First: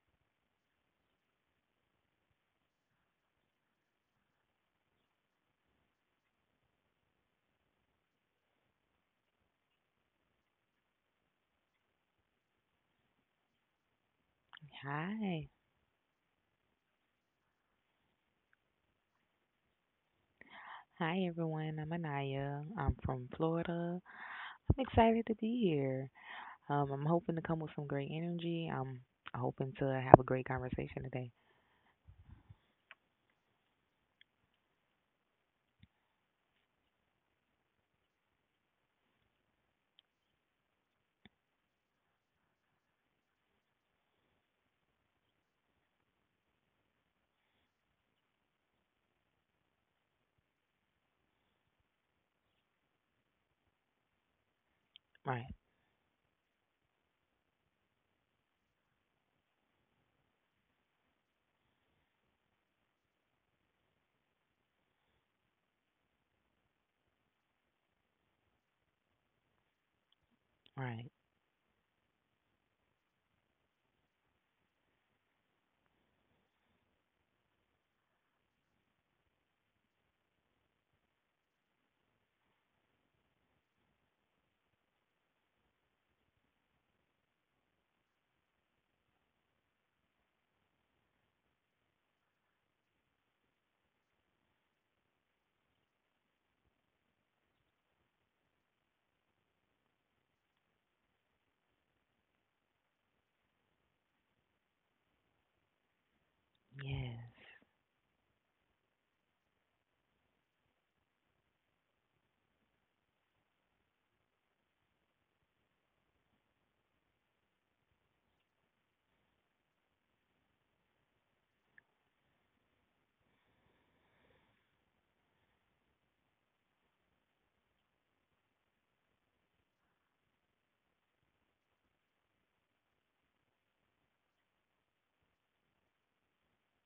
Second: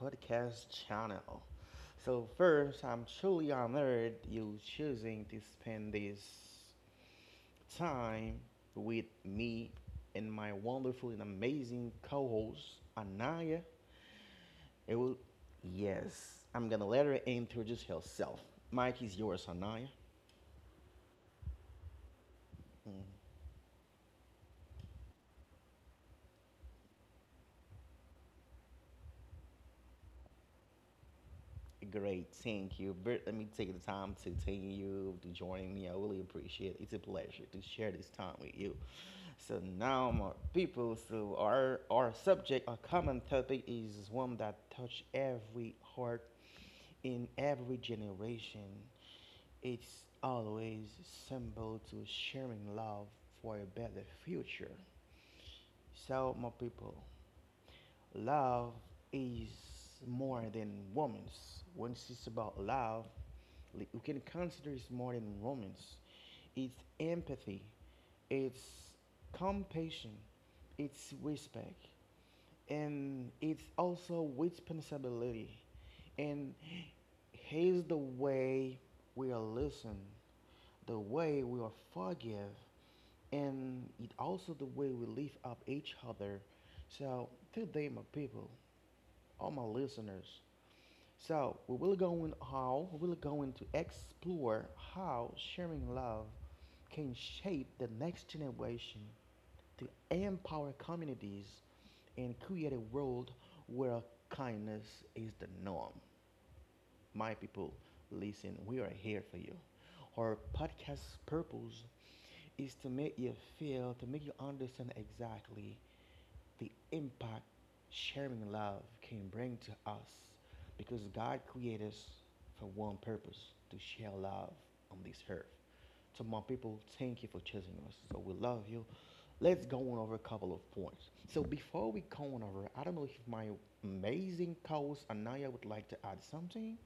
podcast channel. So, first, I'm truly honored you choosing to spend this time with me and my wonderful and amazing co host, Anaya. It will, Hi. yes, I'm gonna let her introduce herself. Mike is yours, Anaya. Hi, everyone. I'm Anaya. I'm Mm-hmm. from Florida. I'm excited to be here. I'm hoping to come with some great energy. I'm hoping to have a great conversation today. Great, thank you. Bert, let me take the time to thank you to join me. I really appreciate it. It's a pleasure to share this time with you. So now, my people, so our subject, our common topic is one that touch every heart in every generation. It's always symbol to sharing love for a better future. Right, So, my people, love is more than women's. When it's about love, like, we can consider it's more than romance. It's empathy. It's compassion. right. It's respect, and it's also responsibility. And here's the way we are listen, the way we are forgive, and it also the way we lift up each other. So today, my people, all my listeners. So we will go in how we will going to explore how sharing love can shape the next generation to empower communities and create a world where kindness is the norm. Yes. My people, listen, we are here for you. Our podcast's purpose is to make you feel, to make you understand exactly the impact sharing love can bring to us because God created us for one purpose to share love on this earth. To my people, thank you for choosing us. So we love you. Let's go on over a couple of points. So before we go on over, I don't know if my amazing co-host Anaya would like to add something.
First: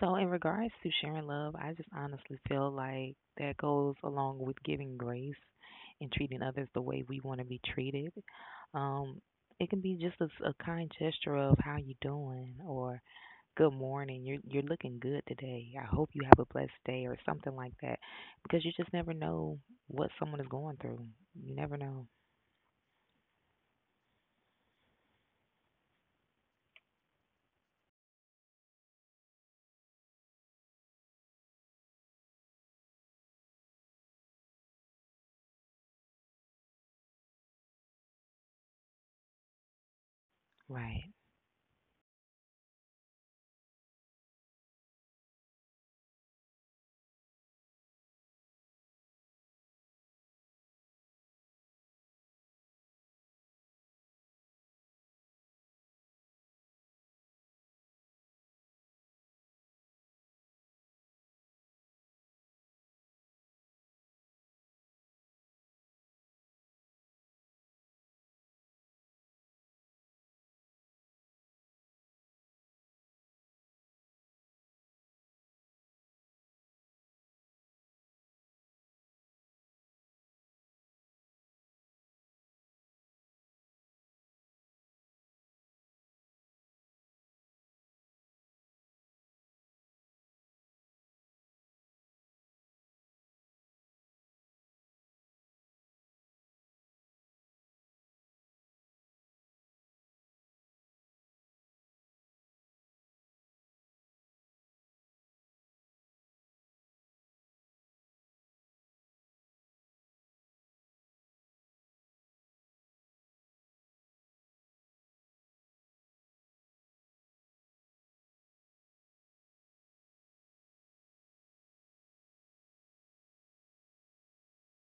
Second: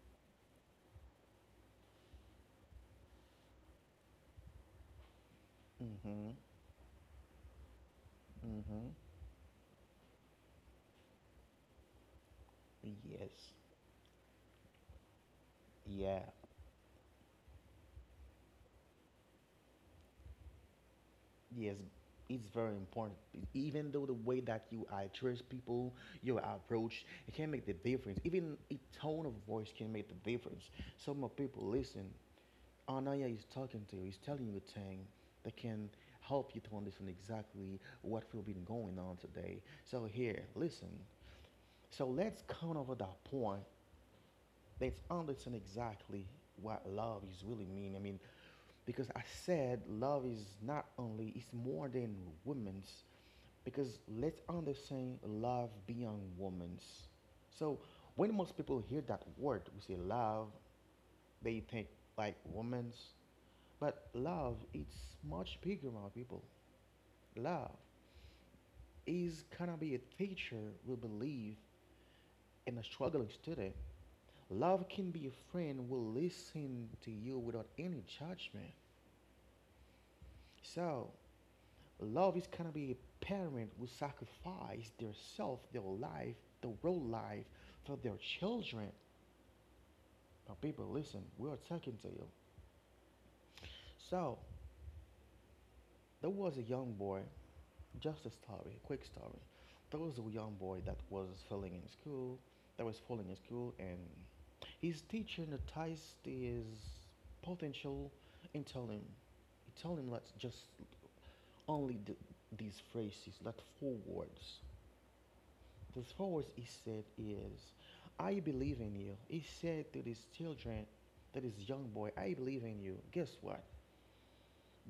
So, in regards to sharing love, I just honestly feel like that goes along with giving grace and Mm-hmm. treating others the way we want to be treated. Mm-hmm. Um, it can be just a kind gesture of how you doing or Yes. good morning, you're looking good today. I hope Yeah. you have a blessed day or something like that, because you just never know what someone is going through. You never Yes. know, It's very important. Even though the way that you address people, your approach, it can make the difference. Even a tone of voice can make the difference. So my people listen. Anaya is talking to you, he's telling you things that can help you to understand exactly what will be going on today. So here, listen. right? So let's come over that point. Let's understand exactly what love is really mean. I mean, because I said love is not only it's more than women's because let's understand love beyond women's. So when most people hear that word, we say love, they think like women's. But love it's much bigger, my people. Love is gonna be a teacher who believe in a struggling student. Love can be a friend who listen to you without any judgment. So love is gonna be a parent who sacrifice their self, their life, the real life for their children. Now people listen, we are talking to you. So there was a young boy. Just a story, a quick story. There was a young boy that was failing in school, that was falling in school, and his teacher noticed his potential and tell him, he told him let's just only these phrases, not four words. The four words he said is, I believe in you. He said to these children, to this young boy, I believe in you. Guess what?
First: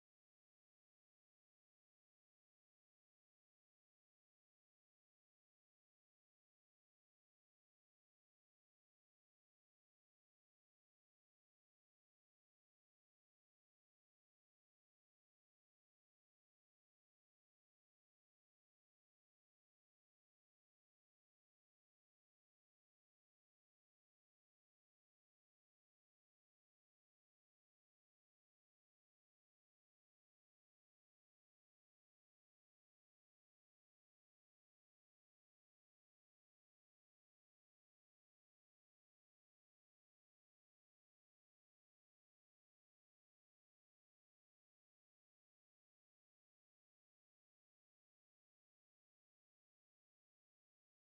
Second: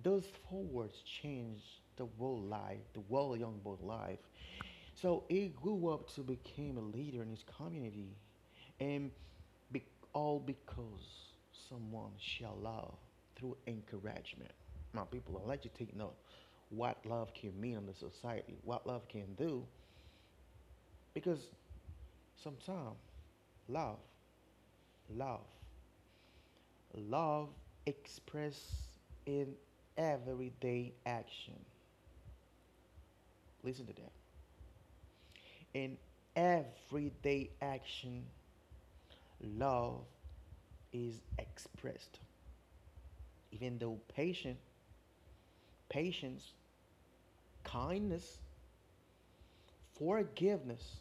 Those four words changed the world life, the world young boy life. So he grew up to become a leader in his community, and be- all because someone shall love through encouragement. My people, I'd like you to take note what love can mean in the society, what love can do, because sometimes love, love, love expressed in everyday action. Listen to that. In everyday action, love is expressed, even though patience, kindness, forgiveness.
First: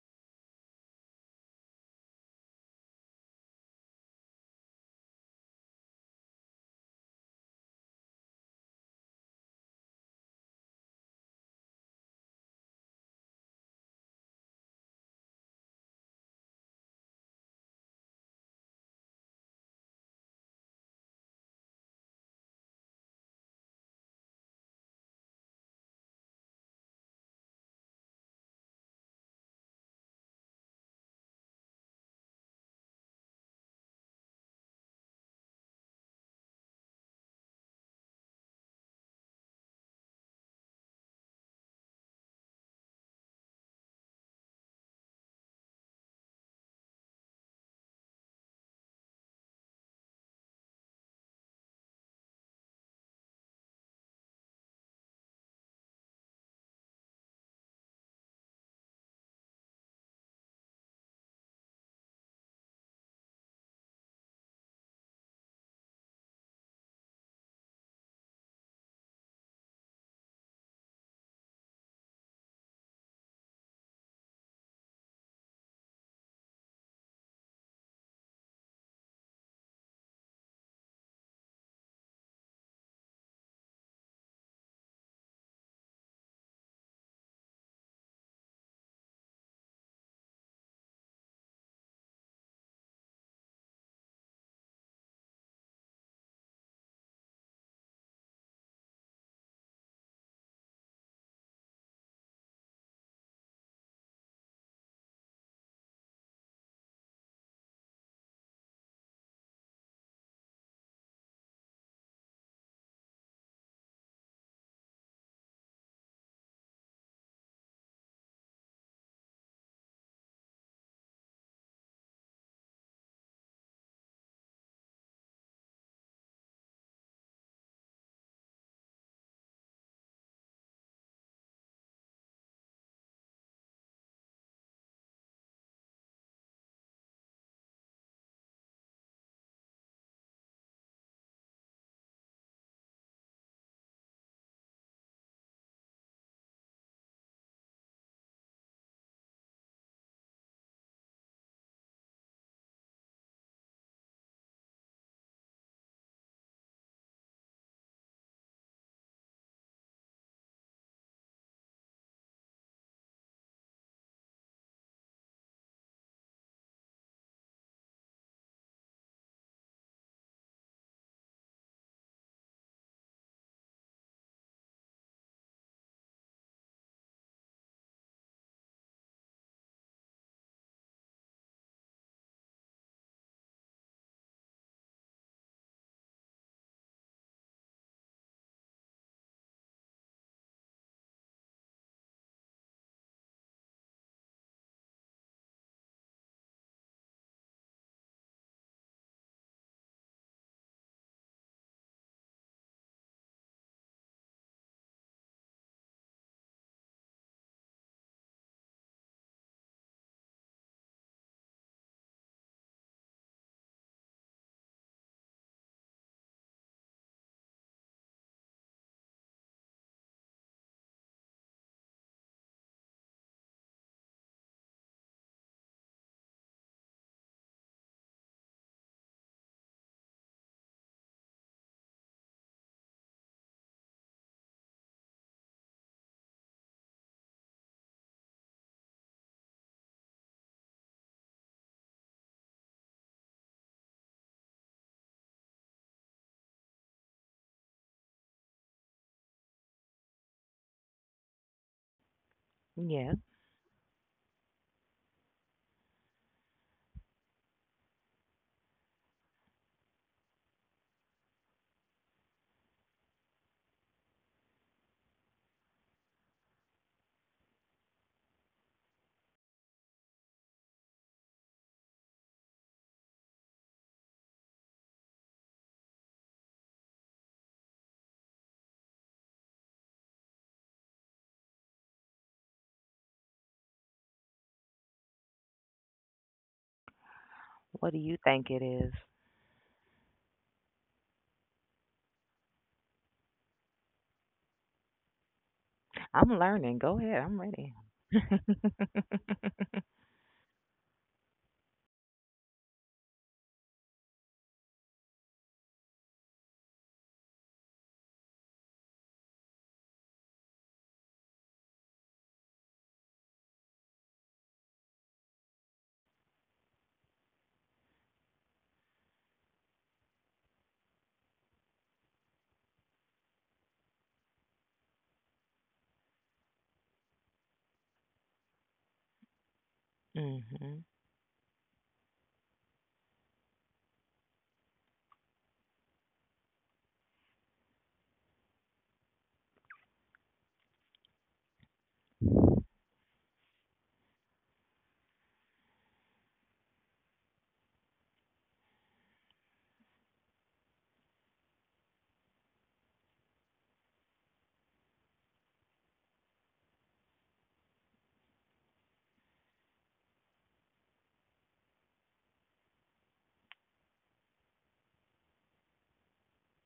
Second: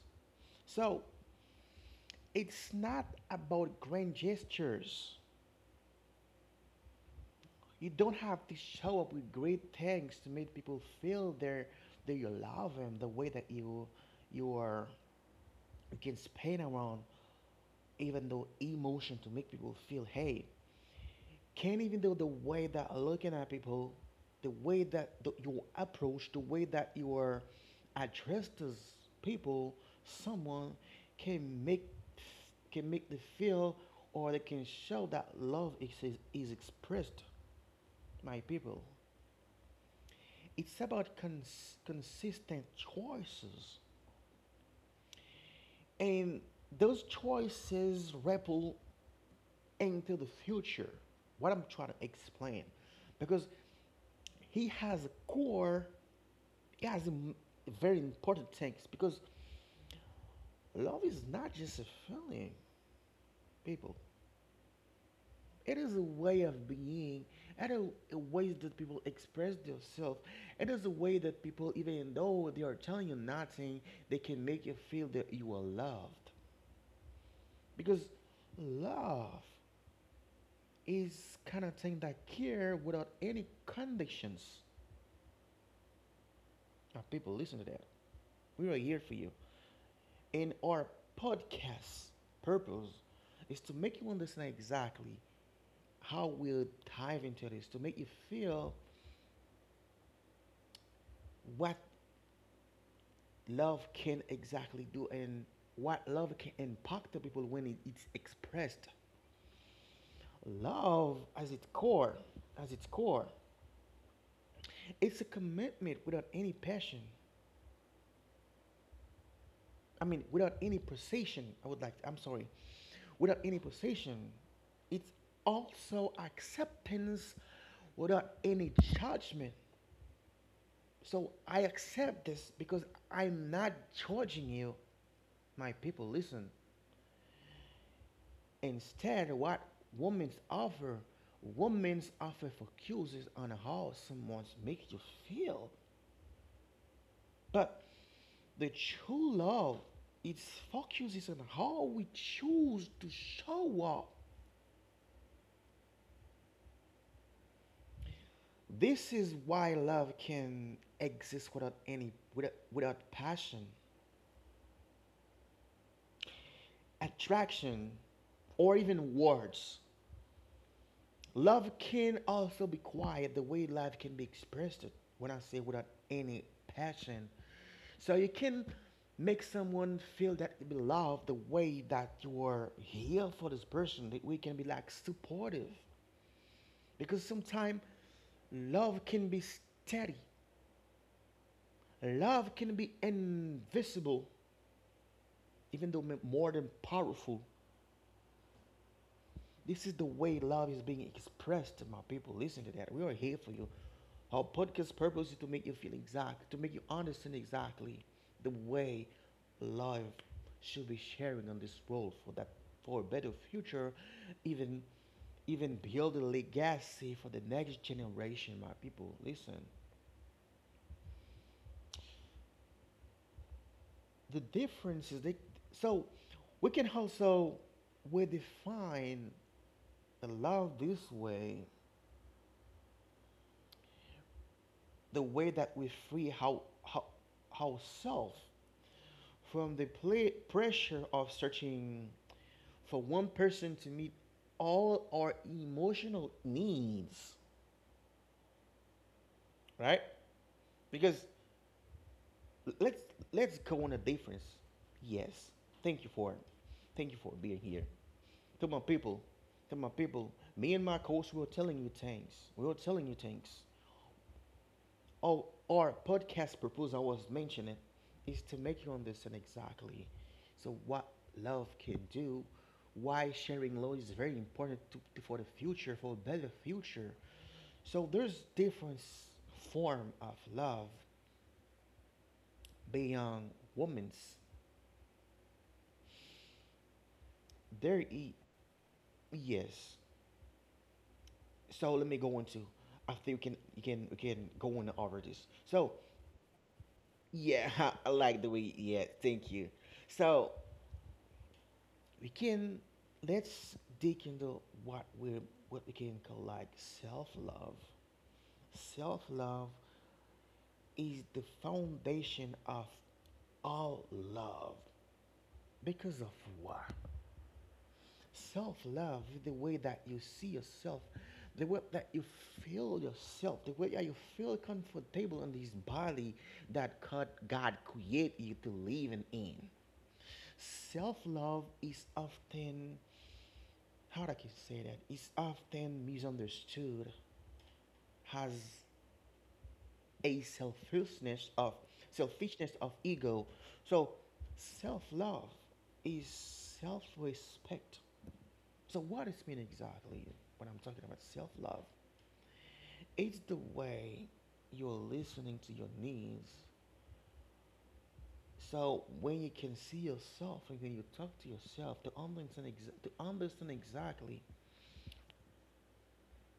So it's not about grand gestures. You don't have to show up with great things to make people feel that you love them the way that you are you can spin around even though emotion to make people feel hey. Can't even do the way that looking at people, the way that you approach, the way that you are addressed as people, someone can make, can make the feel or they can show that love is expressed, my people. It's about consistent choices, and those choices ripple into the future. What I'm trying to explain, because he has a core it has im- very important things because love is not just a feeling, people. It is a way of being, and a way that people express themselves. It is a way that people, even though they are telling you nothing, they can make you feel that you are loved. Because love is kind of thing that care without any conditions. Now, people, listen to that. We are here for you. And our podcast purpose is to make you understand exactly how we'll dive into this, to make you feel what love can exactly do and what love can impact the people when it's expressed. Love as its core, it's a commitment without any passion. I mean, without any precision, I would like, I'm sorry, without any possession. It's also acceptance without any judgment. So I accept this because I'm not judging you, my people. Listen. Instead, what women's offer, women's offer focuses on how someone makes you feel. But the true love, it focuses on how we choose to show up. This is why love can exist without any without, without passion, attraction, or even words. Love can also be quiet the way love can be expressed when I say without any passion. So you can make someone feel that you love the way that you are here for this person, that we can be like supportive. Because sometimes love can be steady, love can be invisible, even though more than powerful, this is the way love is being expressed. My people, listen to that. We are here for you. Our podcast purpose is to make you feel exact, to make you understand exactly the way love should be sharing on this world for a better future, even even build a legacy for the next generation. My people, listen. The difference is that so we can also we define the love this way the way that we free ourselves from the pla pressure of searching for one person to meet all our emotional needs, right? Because let's Yeah. let's go on a difference. Yes, thank you for thank you for being here. To my people, to my people, me and my coach, we are telling you thanks. We are telling you thanks. Oh, our podcast proposal I was mentioning is to make you understand exactly. So what love can do, why sharing love is very important for the future, for a better future. So there's different form of love beyond women's. What do There, you e- think it is? yes. So let me go into. I think we can go on over this. So I'm learning. Go ahead. I'm yeah, ready. I like the way. Yeah, thank you. So we can let's dig into what we can call like self love. Self love is the foundation of all love. Because of what? Self love is the way that you see yourself, the way that you feel yourself, the way that you feel comfortable in this body that God created you to live in. Mhm. Self love is often how I can say that it's often misunderstood as a selfishness of ego. So self-love is self-respect. So what does it mean exactly when I'm talking about self-love? It's the way you're listening to your needs. So when you can see yourself and when you talk to yourself to understand, to understand exactly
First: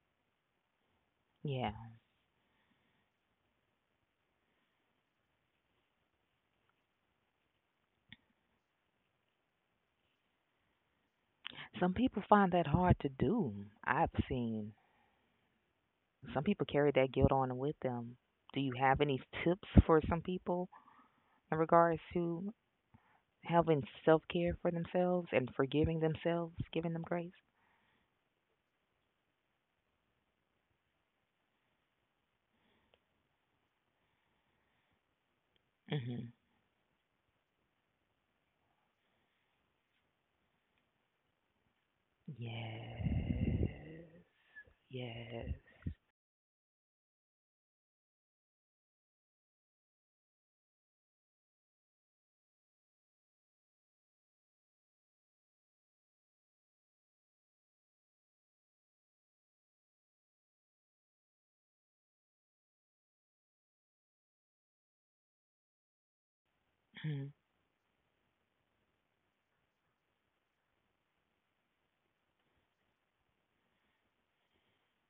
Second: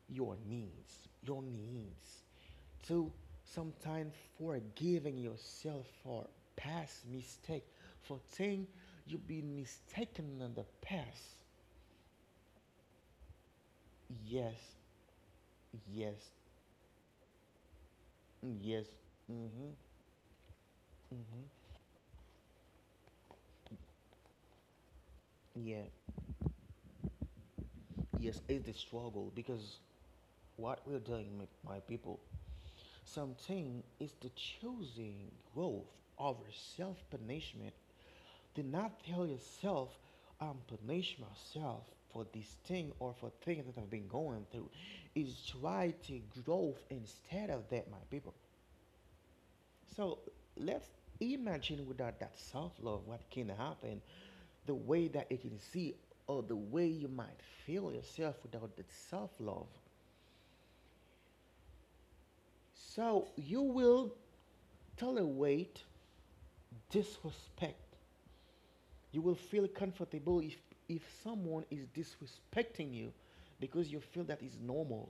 your Yeah. needs, to sometimes forgiving yourself for past mistake for thing you've been mistaken in the past. Some people find that hard to do. I've seen Yes, yes. some people carry that guilt on with them. Mm, Do you yes. have any tips Mm-hmm. for some people Mm-hmm. in regards to having self-care for themselves and Yeah, forgiving themselves, giving them grace? yes, it's the struggle because what we're doing, my people, something is the choosing growth Mhm. over self-punishment. Do not tell yourself, I'm punishing myself for this thing or for things Yes. that I've been going through. Is Yes. try to grow instead of that, my people. So let's imagine without that self love what can happen, the way that you can see, or the way you might feel yourself without that self love. So you will tolerate Mhm. disrespect. You will feel comfortable if someone is disrespecting you because you feel that is normal,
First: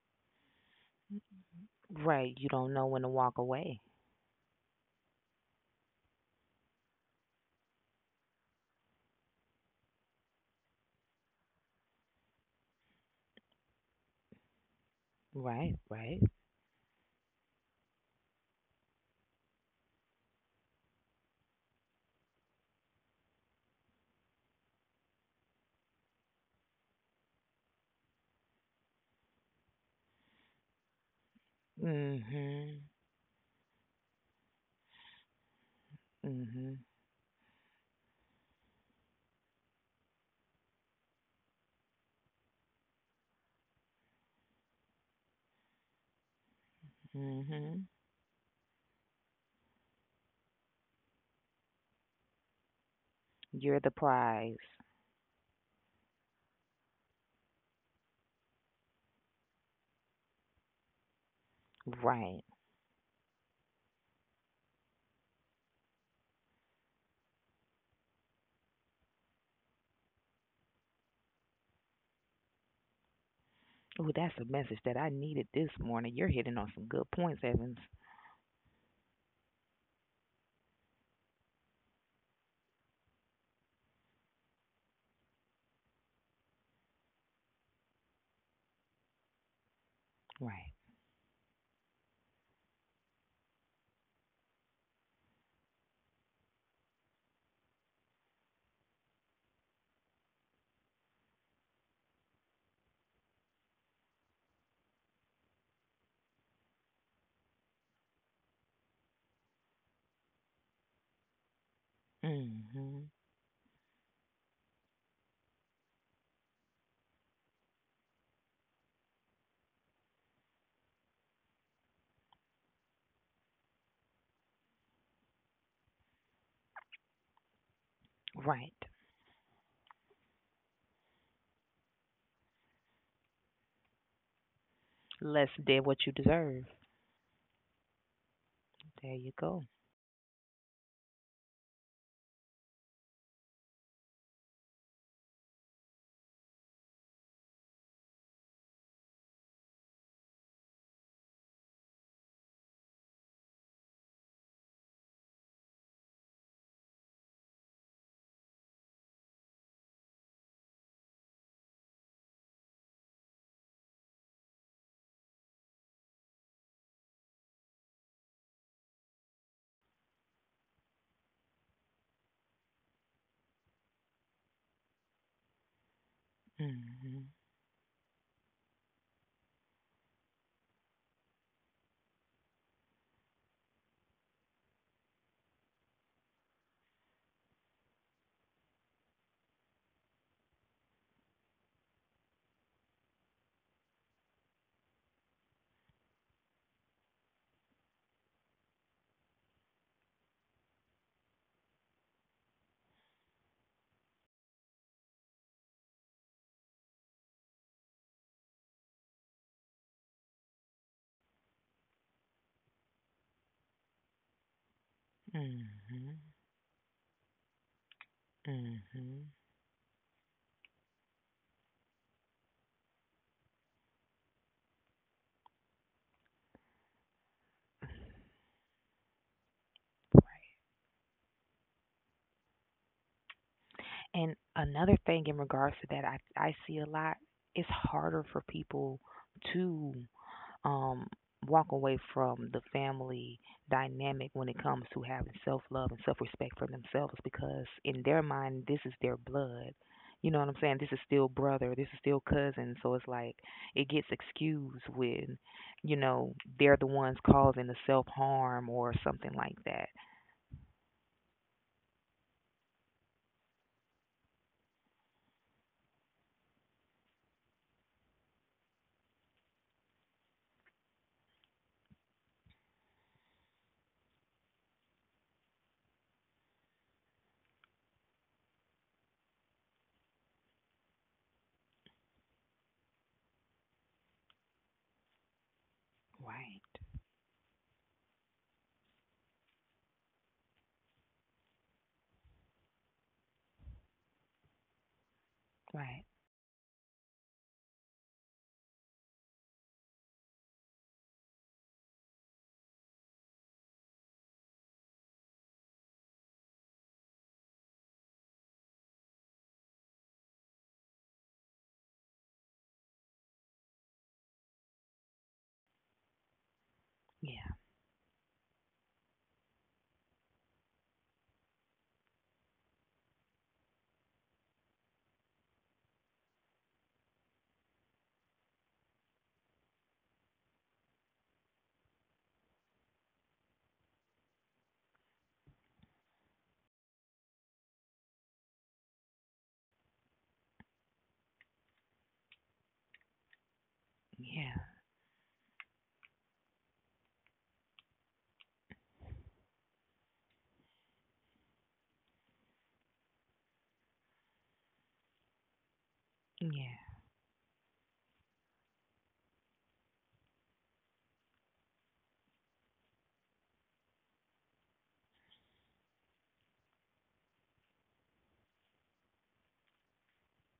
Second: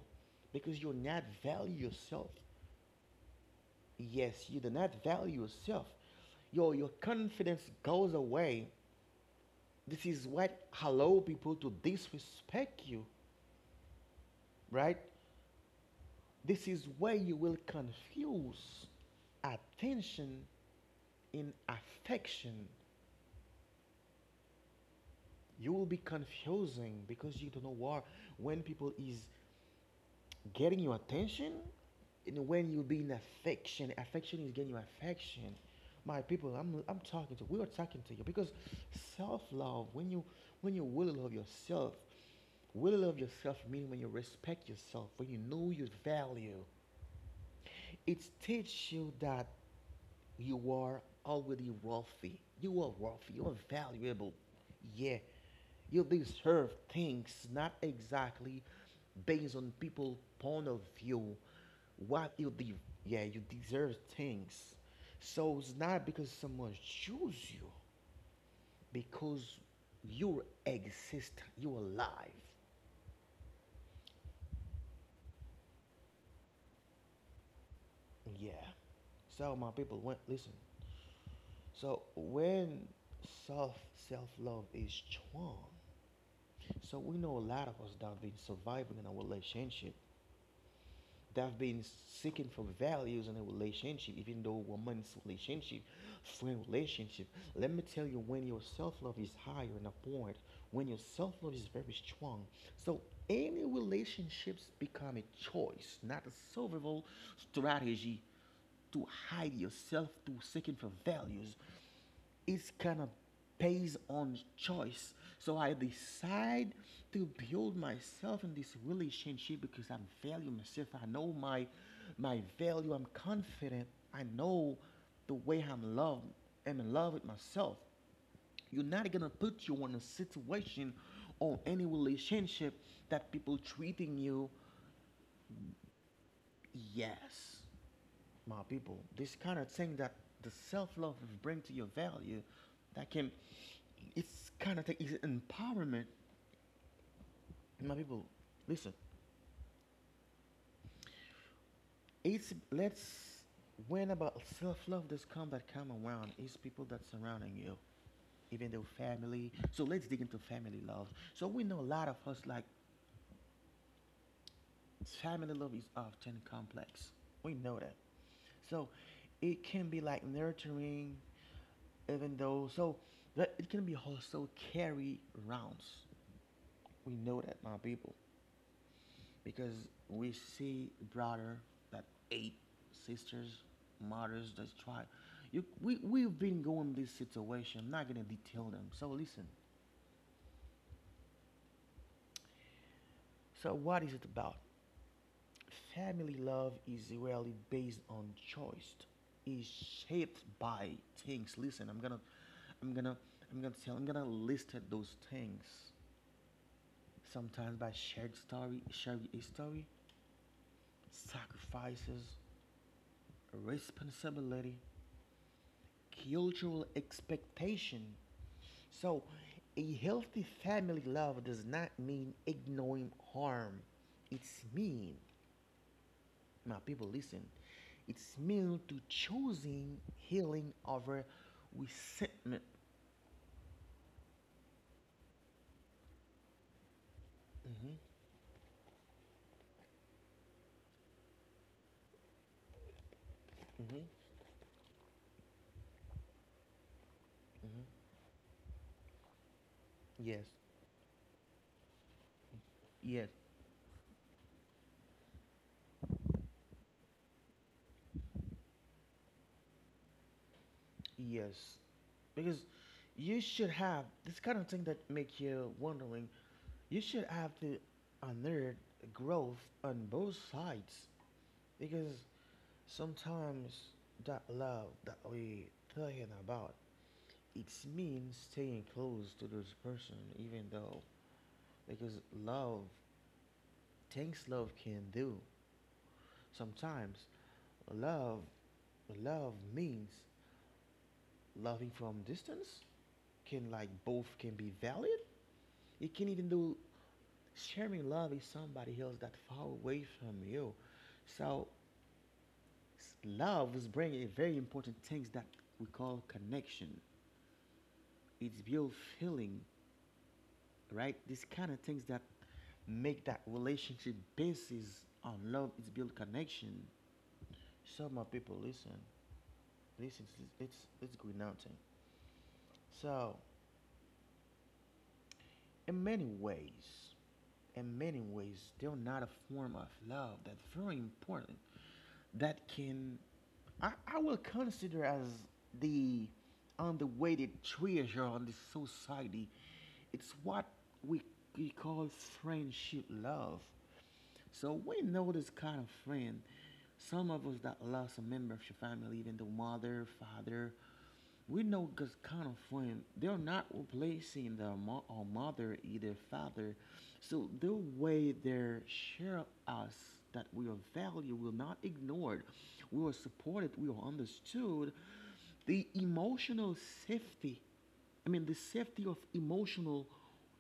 because you do not value yourself. Right, you don't know when to walk away. Yes, you do not value yourself. Your confidence goes away. This is what allow people to disrespect you, right? Right, right. This is where you will confuse attention in affection. You will be confusing because you don't know what when people is getting your attention and when you Mhm. be in affection affection is getting your affection my people Mhm. I'm talking to we are talking to you because self-love when you will love yourself meaning when you respect yourself when you know your value Mhm. it teaches you that you are already wealthy you are You're the valuable prize. yeah you deserve things not exactly based on people' point of view. What Right. you de- yeah, you deserve things. So it's not because someone choose you, because you exist, you alive. Oh, that's a message that I needed this morning. You're hitting on some good points, Evans. Yeah. So my people, when, listen. So when self self love is strong, so we know a lot of us that have been surviving in a relationship Right. that have been seeking for values in a relationship, even though woman's relationship, friend relationship. Let me tell you, when your self love is higher in a point when your self love is very strong, so any relationships become a choice, not a survival strategy to hide yourself through seeking for values it's kind of Hmm. based on choice. So I decide to build myself in this relationship because I value myself. I know my value. I'm confident. I know the way I'm loved. I'm in love with myself. You're Right. not gonna put you in a situation or any relationship that people treating you Less than what you deserve. yes my people, There you this kind go. of thing that the self-love will bring to your value, that can, it's kind of thing, it's empowerment. My people, listen, it's, let's, when about self-love does come that come around, it's people that surrounding you, even though family. So let's dig into family love. So we know a lot of us like family love is often complex. We know that. So it can be like nurturing, even though, so but it can be also carry rounds. We Hmm. know that, my people, because we see brother that eight sisters, mothers that try. You, we, we've been going this situation. I'm not going to detail them. So listen. So what is it about? Family love is rarely based on choice. Is shaped by things. Listen, I'm gonna, I'm gonna list those things. Sometimes by shared story, shared history, sacrifices, responsibility, Hmm. cultural expectation. So, Hmm. a healthy family love does not mean ignoring harm. It's mean my people, listen. It's meant to choosing healing over resentment. And another thing in regards to that, I see a lot. It's hmm harder for people to um, walk away from the family hmm dynamic when it comes to having self love and self respect for themselves because hmm in their mind this is their blood. You know Yes, what I'm saying? This is still brother, this is still cousin, so it's yes, like it gets excused when, you know, they're the ones causing the self harm or something like that. yes. Because you should have this kind of thing that make you wondering. You should have to honor growth on both sides because sometimes that love that we talking about it means staying close to this person even though because love things love can do. Right. Sometimes love love means loving from distance can like both can be valid. Right. It can even do sharing love with somebody else that far away from you. So love is bringing a very important things that we call connection. It's built feeling, right? These kind of things that make that relationship basis on love. It's built connection. Yeah. Some of people listen. This is it's good nothing. So in many ways, in many ways, they're not a form of love that's very important. That can I will consider as the underweighted treasure on the society. It's what we, we call friendship love. Yeah. So we know this kind of friend. Some of us that lost a member of your family, even the mother, father, we know this kind of friend. They're not replacing their mo- or mother, either father. Yeah. So the way they share us that we are valued, we're not ignored, we are supported, we are understood. The emotional safety I mean, the safety of emotional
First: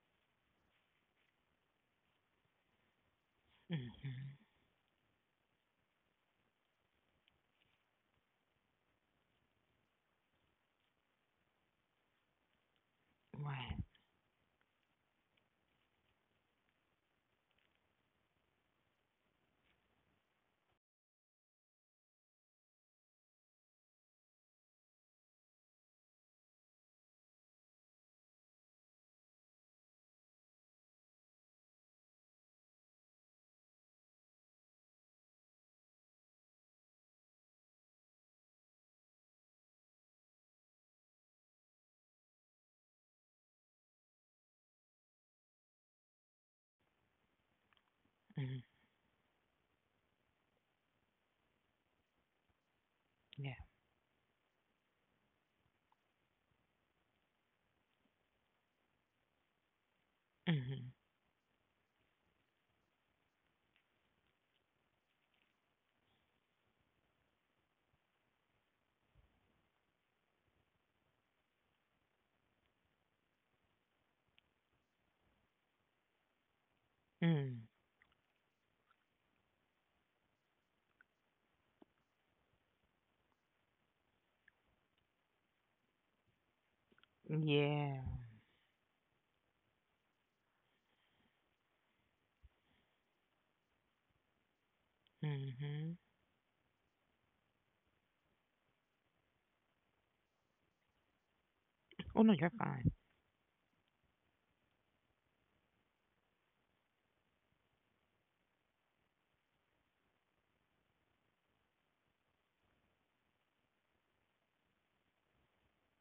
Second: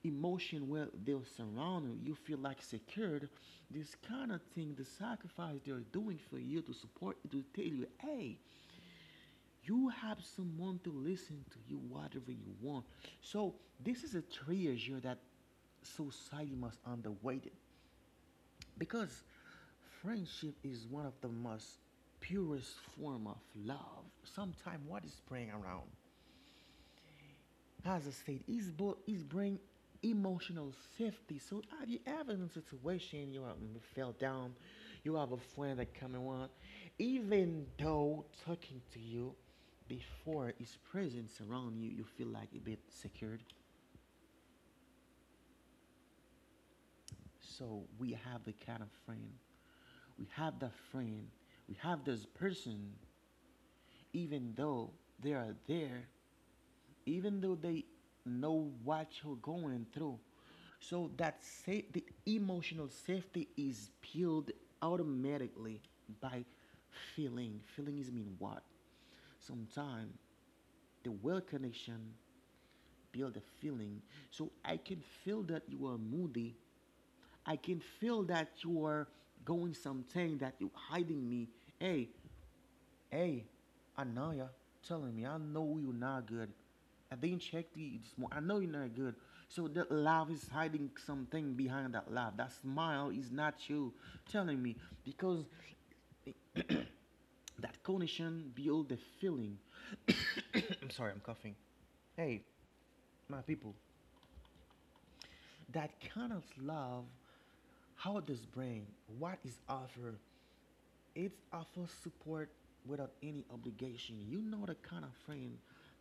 emotion where they're surrounded, you feel like secured. This kind of thing, the sacrifice they're doing for you to support you, to tell you, hey, you have someone to listen to you, whatever you want. So Right. this is a treasure that society must underweight it because friendship is one of the most purest form of love. Sometimes what is playing around? As I said, it's bring emotional safety. So have you ever in a situation you, are, you fell down, you have a friend that coming on, even though talking to you before his presence around you, you feel like a bit secured. So we have the Mm. kind of friend, we have that friend, we have this person, Yeah. even though they are there even though they know what you're going through. Mhm. So that sa- the emotional safety is built automatically by feeling. Feeling is mean what? Sometimes the well connection build a feeling. So I can feel that you are moody. I Mm. can feel that you are going something that you hiding me. Hey, Hey, I know y'all telling me. I know you're not good. I didn't check the Yeah. this morning. I know you're not good. So that laugh is hiding something behind that laugh. That smile is not you telling me because Mhm. that condition build the feeling. I'm sorry, I'm coughing. Oh no, Hey, you're fine. my people, that kind of love, how does brain? What is offer? It offers support without any obligation. You know the kind of friend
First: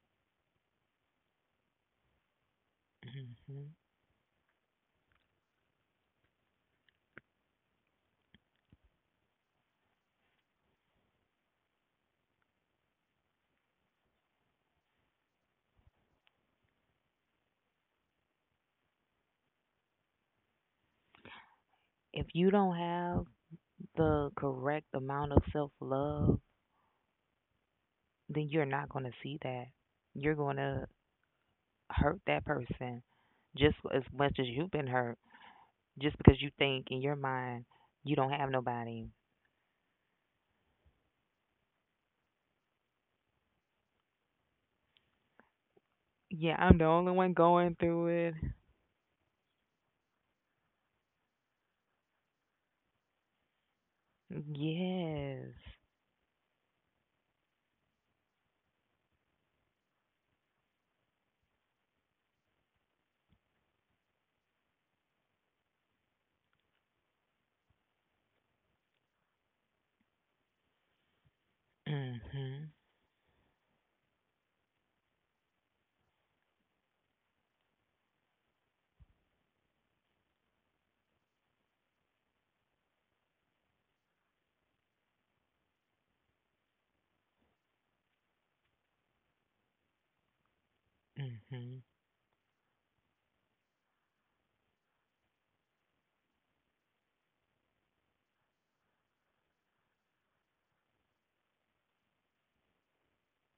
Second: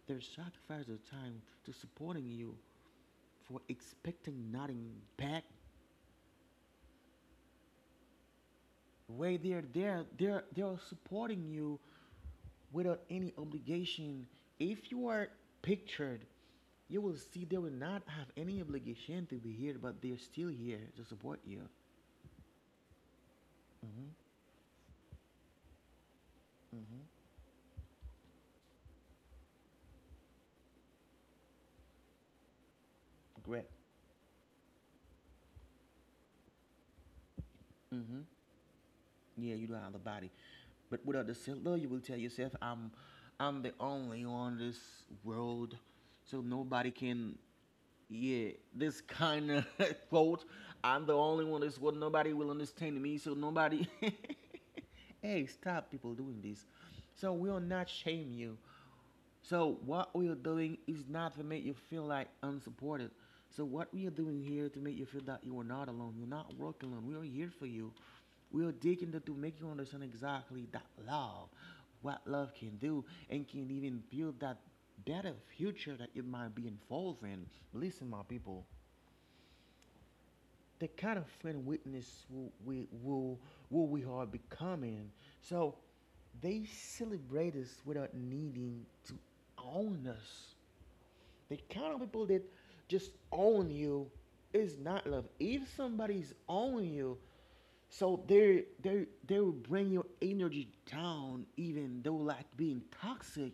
that sacrifice their time to supporting you for Mhm. expecting nothing back. Way they're there, they're supporting you without any obligation. If you are pictured, you will see they will not have any obligation to be here, but they're still here to support you. If you don't have Mm-hmm. the correct amount of self love, Mm-hmm. then you're not going to see that. You're going to hurt that person Great. just as much as you've been hurt, just because you think in your mind you Mm-hmm. don't have nobody. Yeah, you don't have the body. But without the self love, you will tell yourself, I'm the only on this world, so Yeah, I'm the nobody only one can. going through it. Yeah, this kind of quote, I'm the only one in this world. Nobody will understand me, so nobody. hey, Yes. stop people doing this. So we will not shame you. So what we are doing is not to make you feel like unsupported. So what we are doing here to make you feel that you are not alone. You're not working alone. We are here for you. We are digging to make you understand exactly that love, what love Mhm. can do, and can even build that better future that it might be involved in. Listen, my people the kind of friend witness will we are becoming. So they celebrate us without needing to own us. The Mhm. kind of people that just own you is not love. If somebody's own you, so they will bring your energy down, even though like being toxic,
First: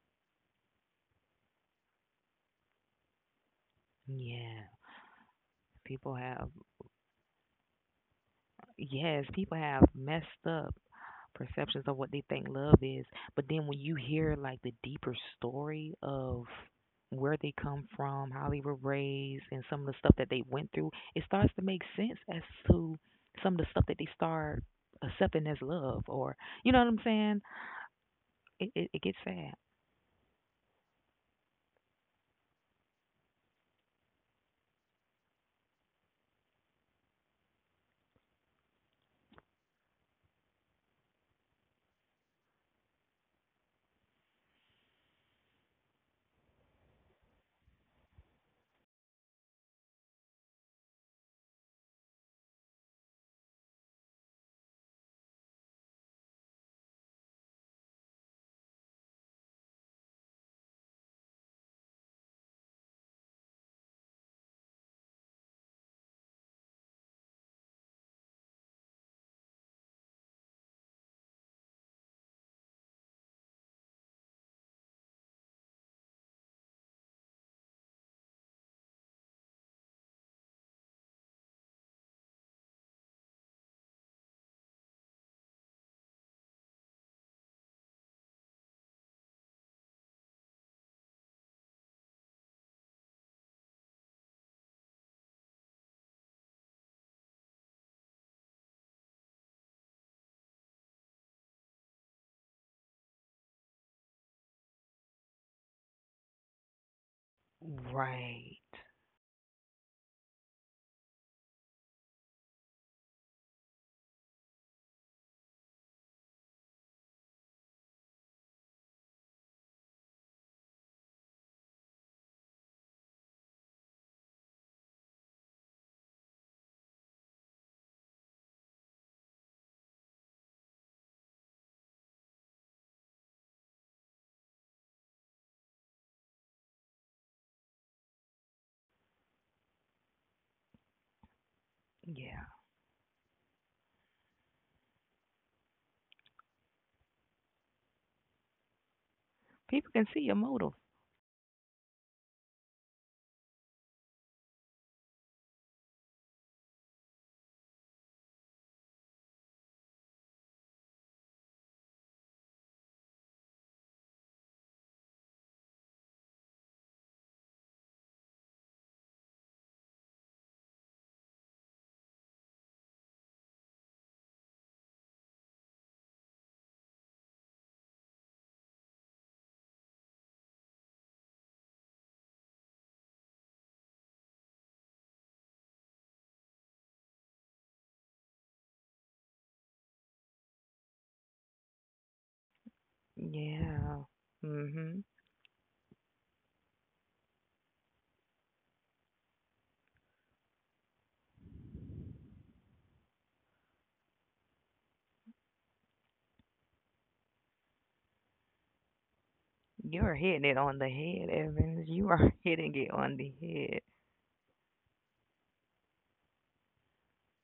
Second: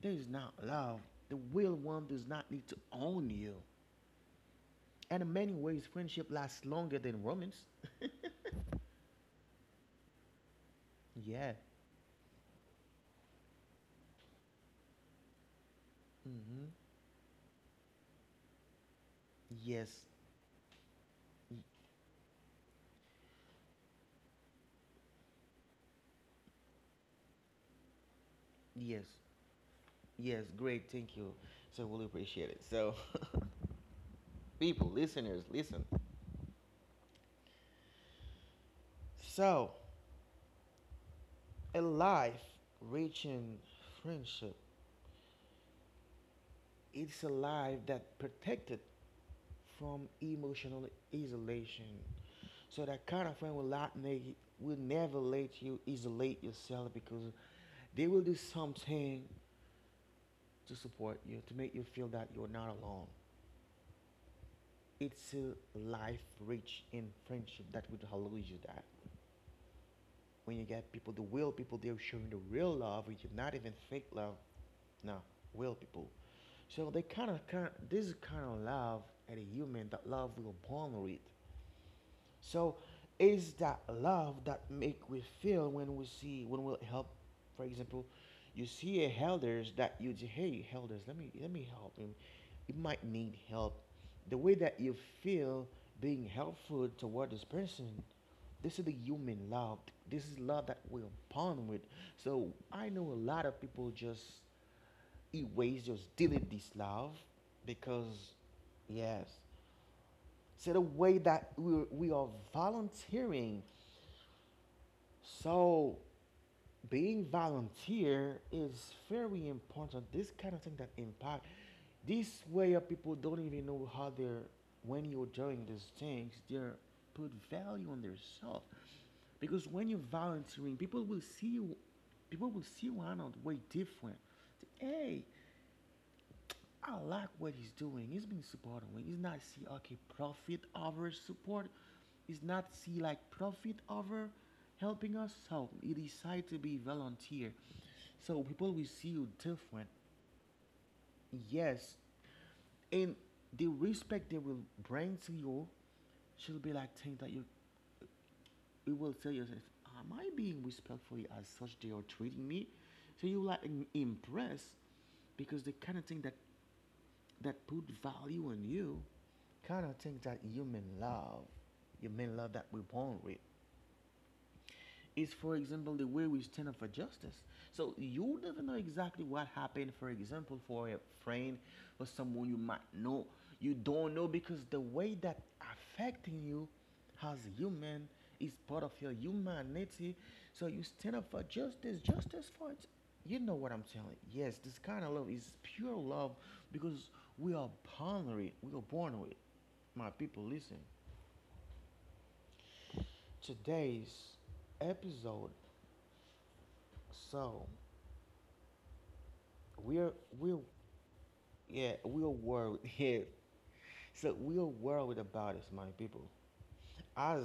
there is not love. The real one does not need to own you. Yeah. And in many ways, People friendship have lasts longer than romance. yes, people have messed up Yeah. perceptions of what they think love is. But then when you hear like the deeper story of Mm-hmm. where they come from, how they were raised, and some of Yes, the stuff that they went through, it starts to make sense as to some of the stuff that they start accepting as love, or you know what I'm saying? It yes, gets sad, yes. Great. Thank you. So really appreciate it. So, people, listeners, listen. So, a life rich in friendship. It's a life that protected from emotional isolation. So that kind of friend will not make will never let you isolate yourself because they will do something to support you to make you feel that you're not alone. It's a life rich in friendship that would allow you that. When you get people, the real people, they're showing the real love, which is not even fake love. No, real people. So they kind of, this kind of love at a human that love will bond with. So is that love that make we feel when we see when we help for example you see a elders that you say, hey elders let me help him he might need help the way that you feel being helpful toward this person this is the human love this is love that we're born with so I know a lot of people just erase just delete this love because right? yes so the way that we are volunteering so being volunteer is very important. This kind of thing that impact. This way of people don't even know how they're when you're doing these things, they're put value on themselves. Because when you're volunteering, people will see you around way different. Say, hey, I like what he's doing. He's been supporting me. He's not see okay profit over support. He's Yeah, not see like profit over helping us. So he decide to be volunteer. So people will see you different. people can see your motive. Yes, and the respect they will bring to you, she'll be like think that you. You will tell yourself, am I being respectful as such they are treating me? So you like im- impressed because the kind of thing that that put value on you kind of thing that you may love that we're born with is, for example, the way we stand up for justice. So you never know exactly what happened, for example, for a friend or someone you might know. You don't know because the way that affecting you as a human is part of your humanity. So you stand up for justice, justice for it. You know what I'm Yeah. telling you. Yes, this Mhm. kind of love is pure love because we are born with it. We are born with it. My people, listen. Today's episode. So We're You're hitting it we're on the head, Evans. yeah, You we're are hitting worried it on yeah. the head. So we're worried about it, my people. As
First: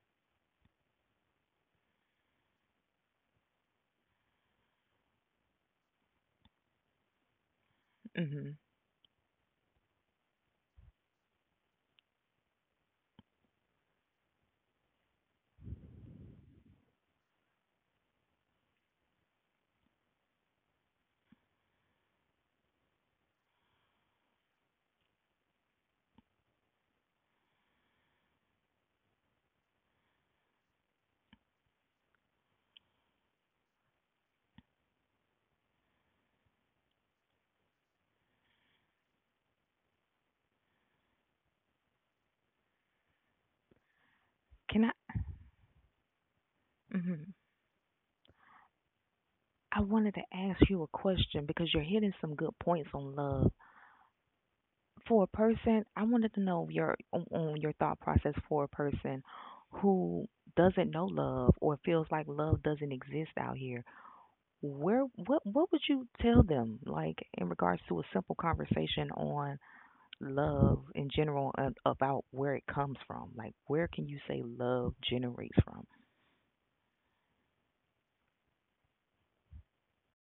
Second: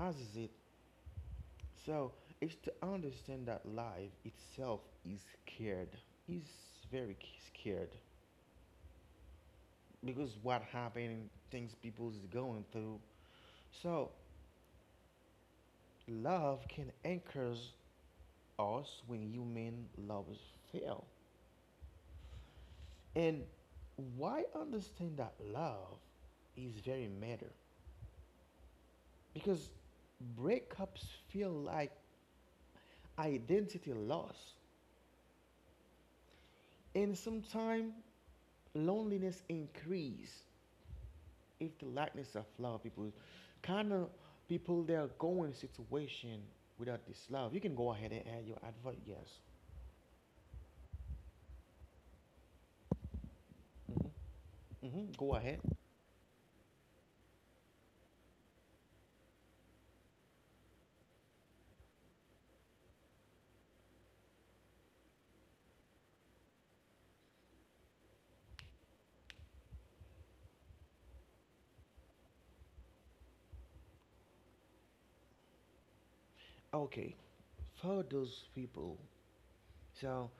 as is it so it's to understand that life itself is scared. Is very k- scared Mhm. because what happened, things people is going through. So love can anchor us when human loves fail. And why understand that love is very matter because breakups feel like identity loss and sometimes loneliness increase if the lackness of love people kind of people Can they are I? going situation without this Mhm. love you can go ahead and add your advert. Yes. I wanted to ask you a question because you're hitting some good points on love. Hmm hmm For a go ahead. person, I wanted to know your on your thought process for a person who doesn't know love or feels like love doesn't exist out here. Where what would you tell them like in regards to a simple conversation on love in general and about where it comes from? Like where can you say love generates from? Okay, for those people, so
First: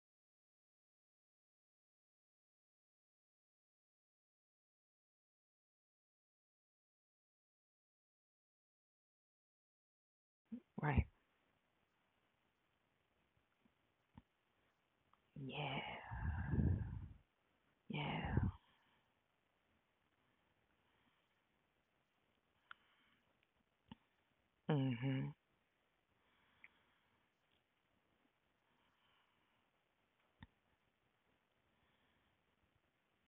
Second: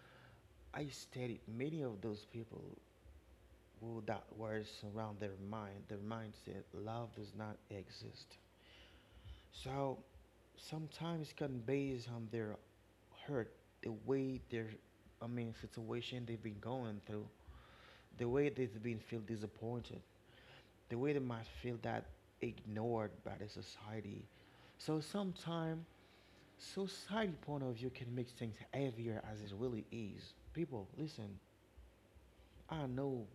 I studied many of those people who that words around their mind their mindset love does not exist. So Right. sometimes can based on their hurt, the way their, I mean, Yeah. situation they've been going through, the way Yeah. they've been feel disappointed, the way they might feel that ignored by the society. So Mhm. sometimes society point of view can make things heavier as it really is. People, listen, I know,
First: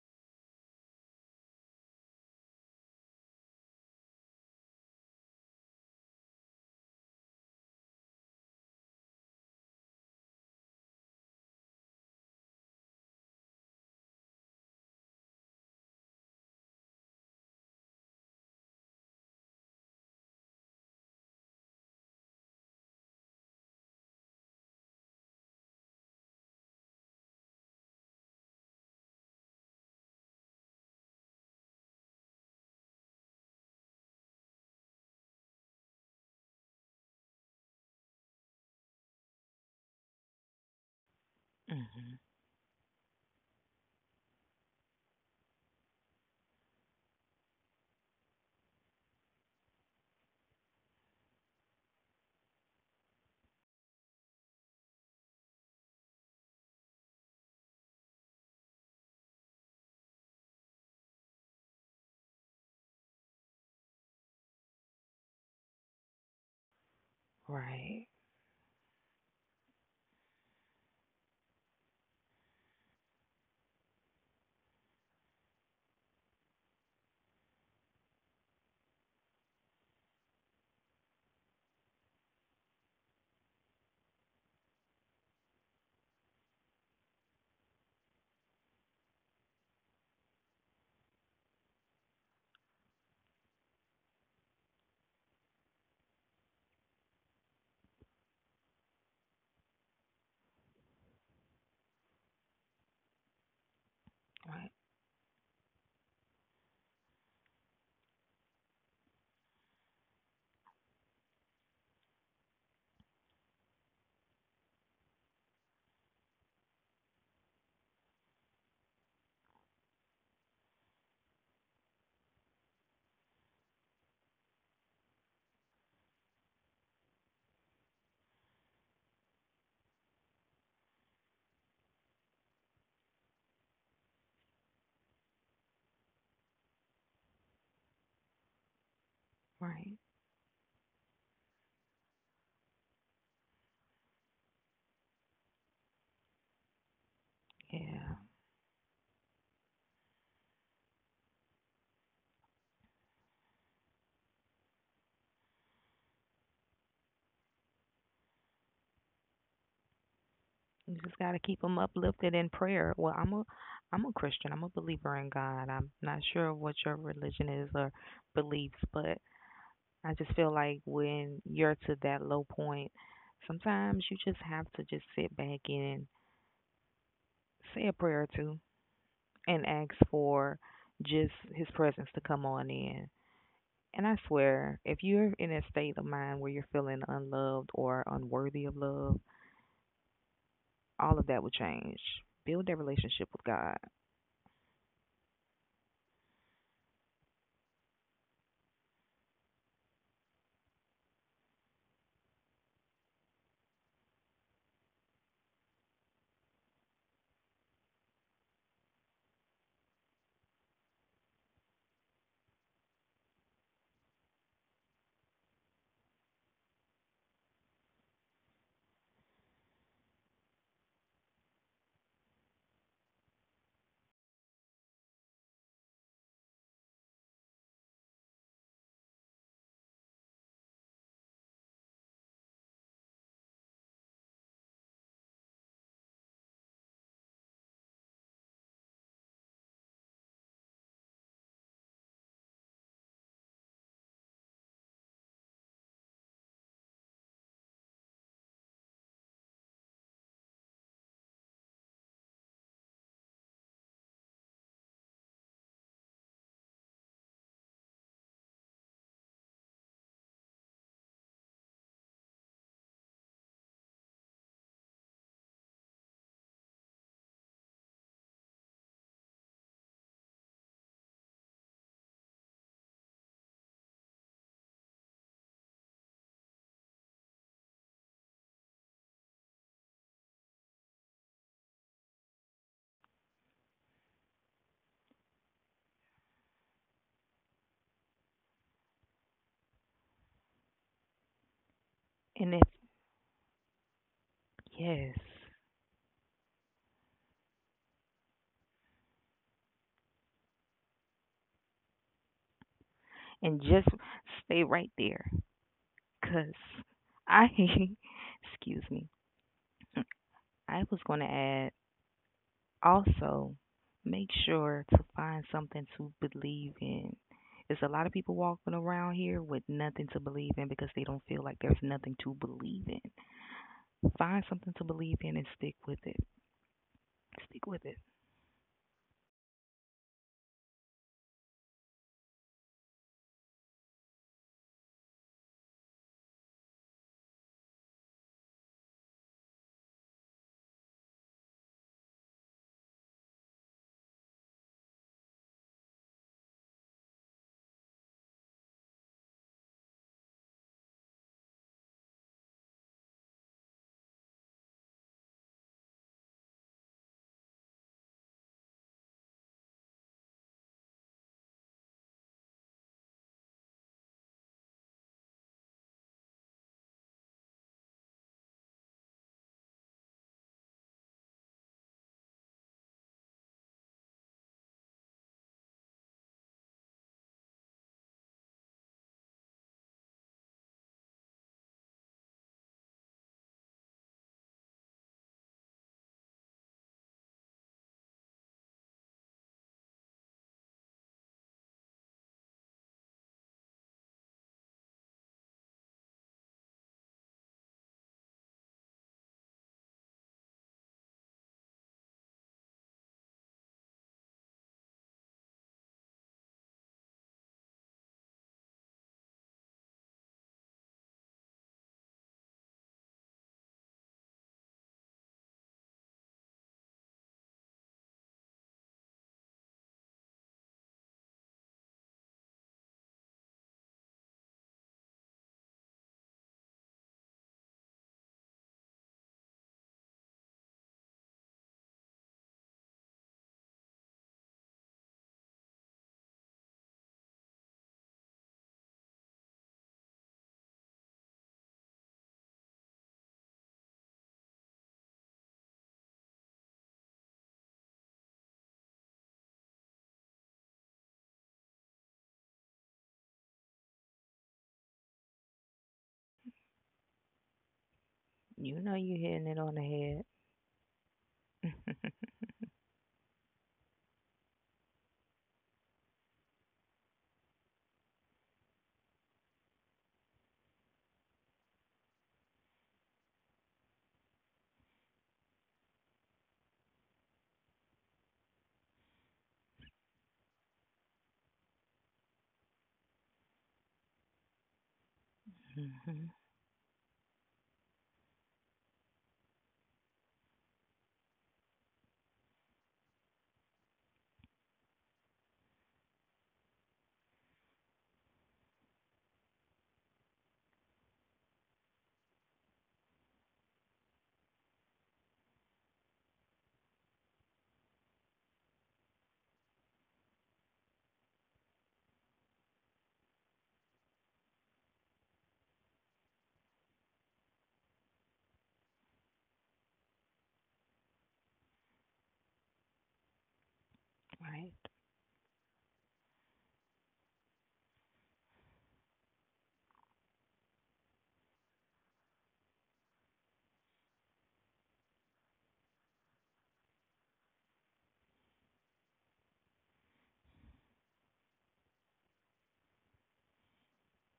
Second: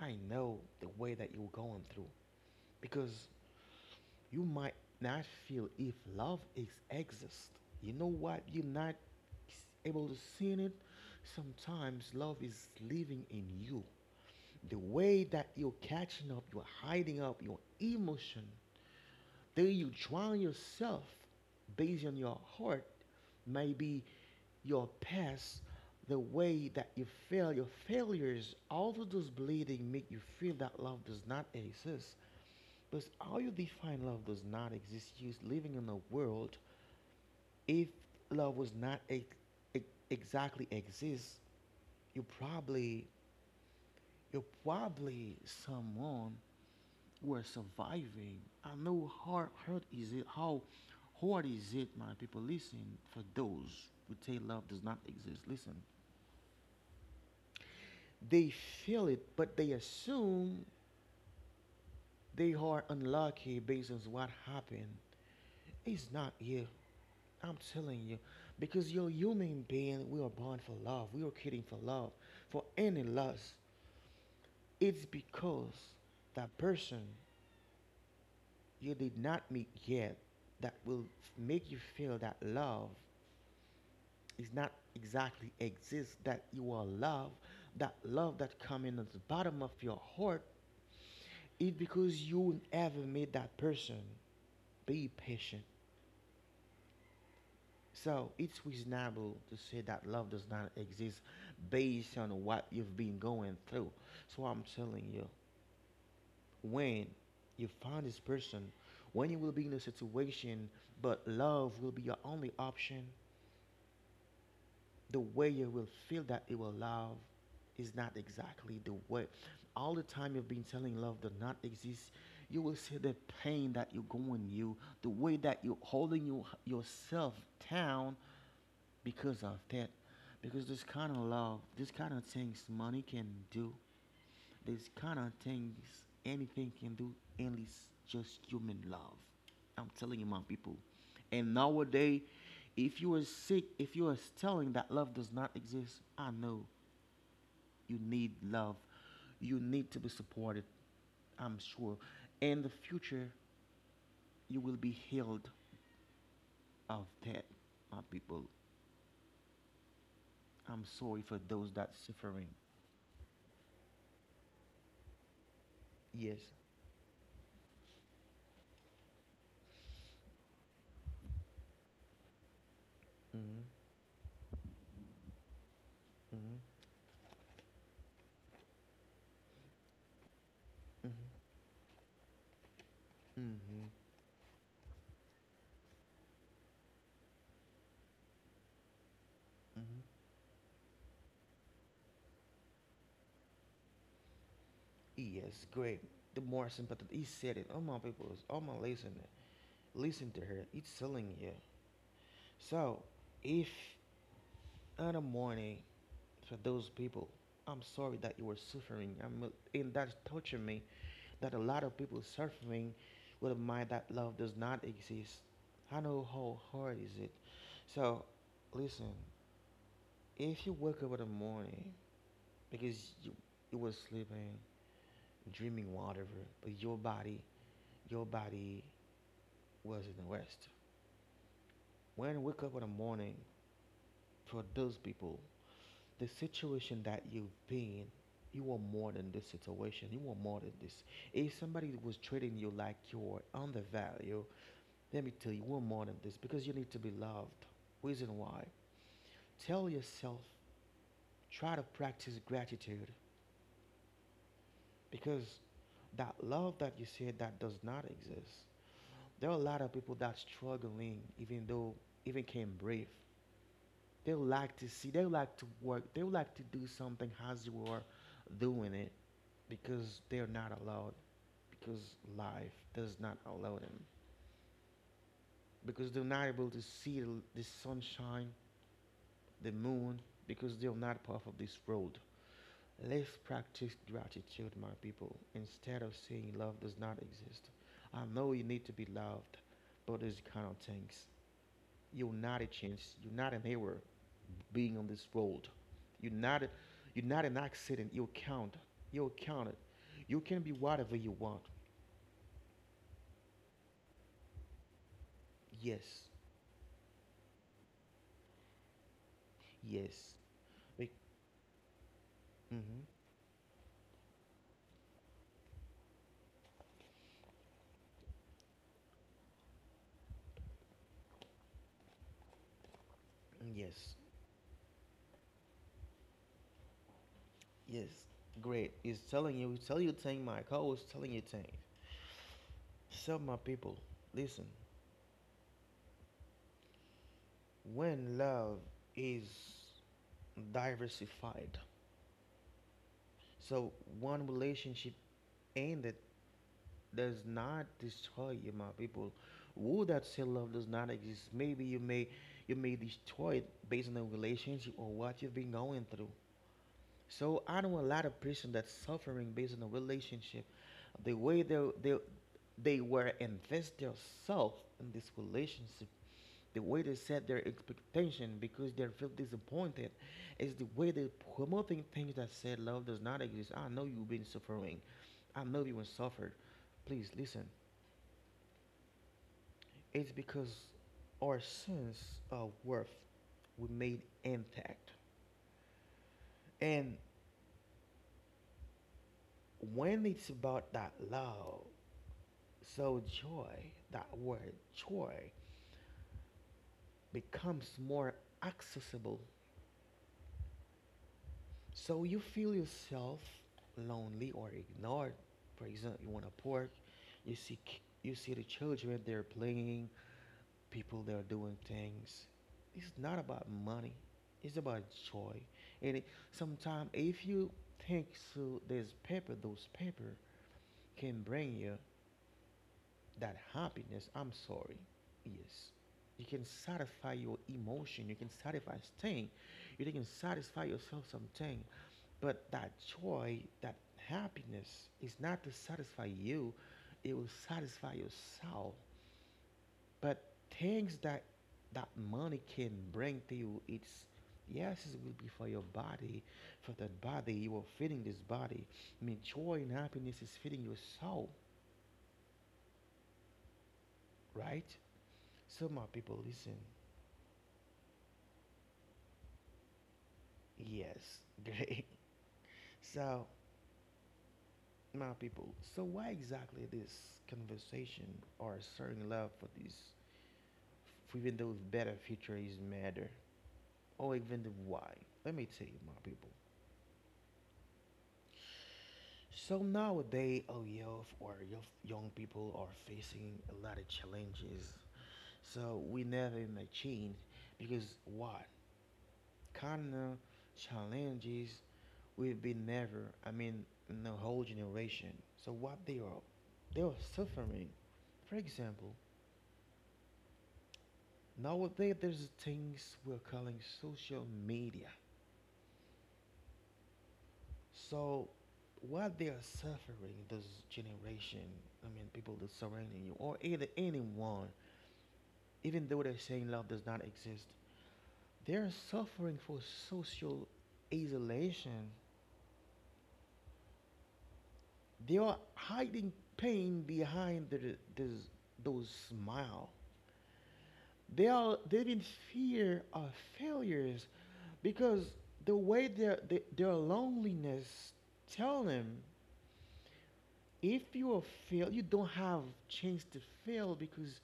I know the way that you're going through because you might not feel if love is exist. You know what? You're not able to see it. Sometimes love is living in you. The way that you're catching up, you're hiding up your emotion. Then you drown yourself based on your heart. Maybe your past, the way that you fail, your failures, all of those bleeding make you feel that love does not exist. Because how you define love does not exist. You're living in a world. If love was not ex- ex- exactly exists, Mhm. you probably you're probably someone who are surviving. I know how hard is it. How hard is it, my people? Listen for those who say love does not exist. Listen, they feel it, but they assume they are unlucky based on what happened. It's not here. I'm telling Right. you, because you're human being, we are born for love. We are created for love, for any lust. It's because that person you did not meet yet that will make you feel that love is not exactly exists. That you are love that comes in at the bottom of your heart. It's because you never met that person. Be patient. So it's reasonable to say that love does not exist based on what you've been going through. So I'm Right. telling you, when you find this person, when you will be in a situation, but love will be your only option, the way you will feel that you will love is not exactly the way. All the time you've been telling love does not exist, you will see the pain that you're going you, the way that you're holding you, yourself down because of that because this kind of love this kind of things money can do this kind of things anything can do and it's just human love. I'm Right. telling you, my people, and nowadays if you are sick, if you are telling that love does not exist, I know you Yeah. need love, you need to be supported. I'm sure in the future you will be healed of that, my people. I'm You just sorry got for to keep those them that uplifted suffering. in prayer. Well, I'm a Christian. I'm a believer in God. I'm not Yes. sure what your religion is or beliefs, but I just feel like when you're to that low point, hmm sometimes you just have to just sit back and Mm-hmm, say a prayer or two and ask for just mm-hmm, his presence to come on in. mm-hmm, And I swear, if you're in a state of mind where you're feeling unloved or unworthy of love, mm-hmm. all of that will change. Build that relationship with God. Yes, great. The more sympathetic. He said it. All my people, all my listener, listen to her. It's selling you. So, if in the morning for those people, I'm sorry that you were suffering. I'm and that's touching me. That a lot of people suffering with a mind that love does not exist. I know how hard is it. So, listen. If you wake up in the morning because you you were sleeping, dreaming whatever, but your body was in the rest. When you wake up in the morning, for those people, the situation that you've been, you are more than this situation. You are more than this. If somebody was treating you like you're undervalued, let me tell you, you are more than this because you need to be loved. Reason why? Tell yourself, try to practice gratitude because that love that you said that does not exist. There are a lot of people that struggling, even though even can breathe. They would like to see. They would like to work. They would like to do something as you are doing it because they're not allowed. Because life does not allow them. Because they're not able to see the sunshine, the moon. Because they're not part of this world. Let's practice gratitude, my people, instead of saying love does not exist. I know you need to be loved, but these kind of things. You're And not a if, chance. You're not an error being on yes, this road. You're not. A, you're not an accident. You count. You counted. You can be whatever you want. and just stay right there. Yes. Because I, excuse me, Yes. I was Be- going to add mhm. also make sure to find something to believe in. There's a lot of people walking around here with nothing to believe in because they don't feel like there's nothing to believe in. Yes. Find something to believe in and stick with it. Stick with it. Yes. Great. He's telling you. He's telling you thing. My co-host is telling you thing. So my people, listen. When love is diversified, so one relationship ended does not destroy you, my people. Woe that self-love does not exist. Maybe you may destroy it based on the relationship or what you've been going through. So I know a lot of person that's suffering based on the relationship, the way they they were invest themselves in this relationship, the way they set their expectation because they feel disappointed, is the way they promoting things that said love does not exist. I know you've been suffering. I know you will suffer. Please listen. It's because our sense of worth we made intact. And when it's about that love, so joy, that word joy, becomes more accessible. So you feel yourself lonely or ignored. For example, you want to park, you see you see the children they're playing, people that are doing things. It's not about money. It's about joy. And sometimes if you think so, there's paper, those paper can bring you that happiness. I'm sorry. Yes. You can satisfy your emotion. You can satisfy thing. You can satisfy yourself something. But that joy, that happiness is not to satisfy you. It will satisfy your soul. But things that money can bring to you, it's yes, it will be for your body, for that body. You are feeding this body. I mean, joy and happiness is feeding your soul, right? So, my people, listen. You know you're hitting it on the Yes, great. head. So, my people, so why exactly this conversation or sharing love for this, for even though better future is matter, or even the why? Let me tell you, my people. So nowadays, our youth, young people are facing a lot of challenges. So we never in a change because what kind of challenges we've been never? I mean, in the whole generation. So what they are suffering. For example, nowadays there's things we're calling social media. So what they are suffering, this generation, I mean, people that surrounding you or either anyone even though they're saying love does not exist, they are suffering for social isolation. Right? They are hiding pain behind the, this, those smile. They are they in fear of failures because the way their loneliness tell them if you are fail you don't have chance to fail because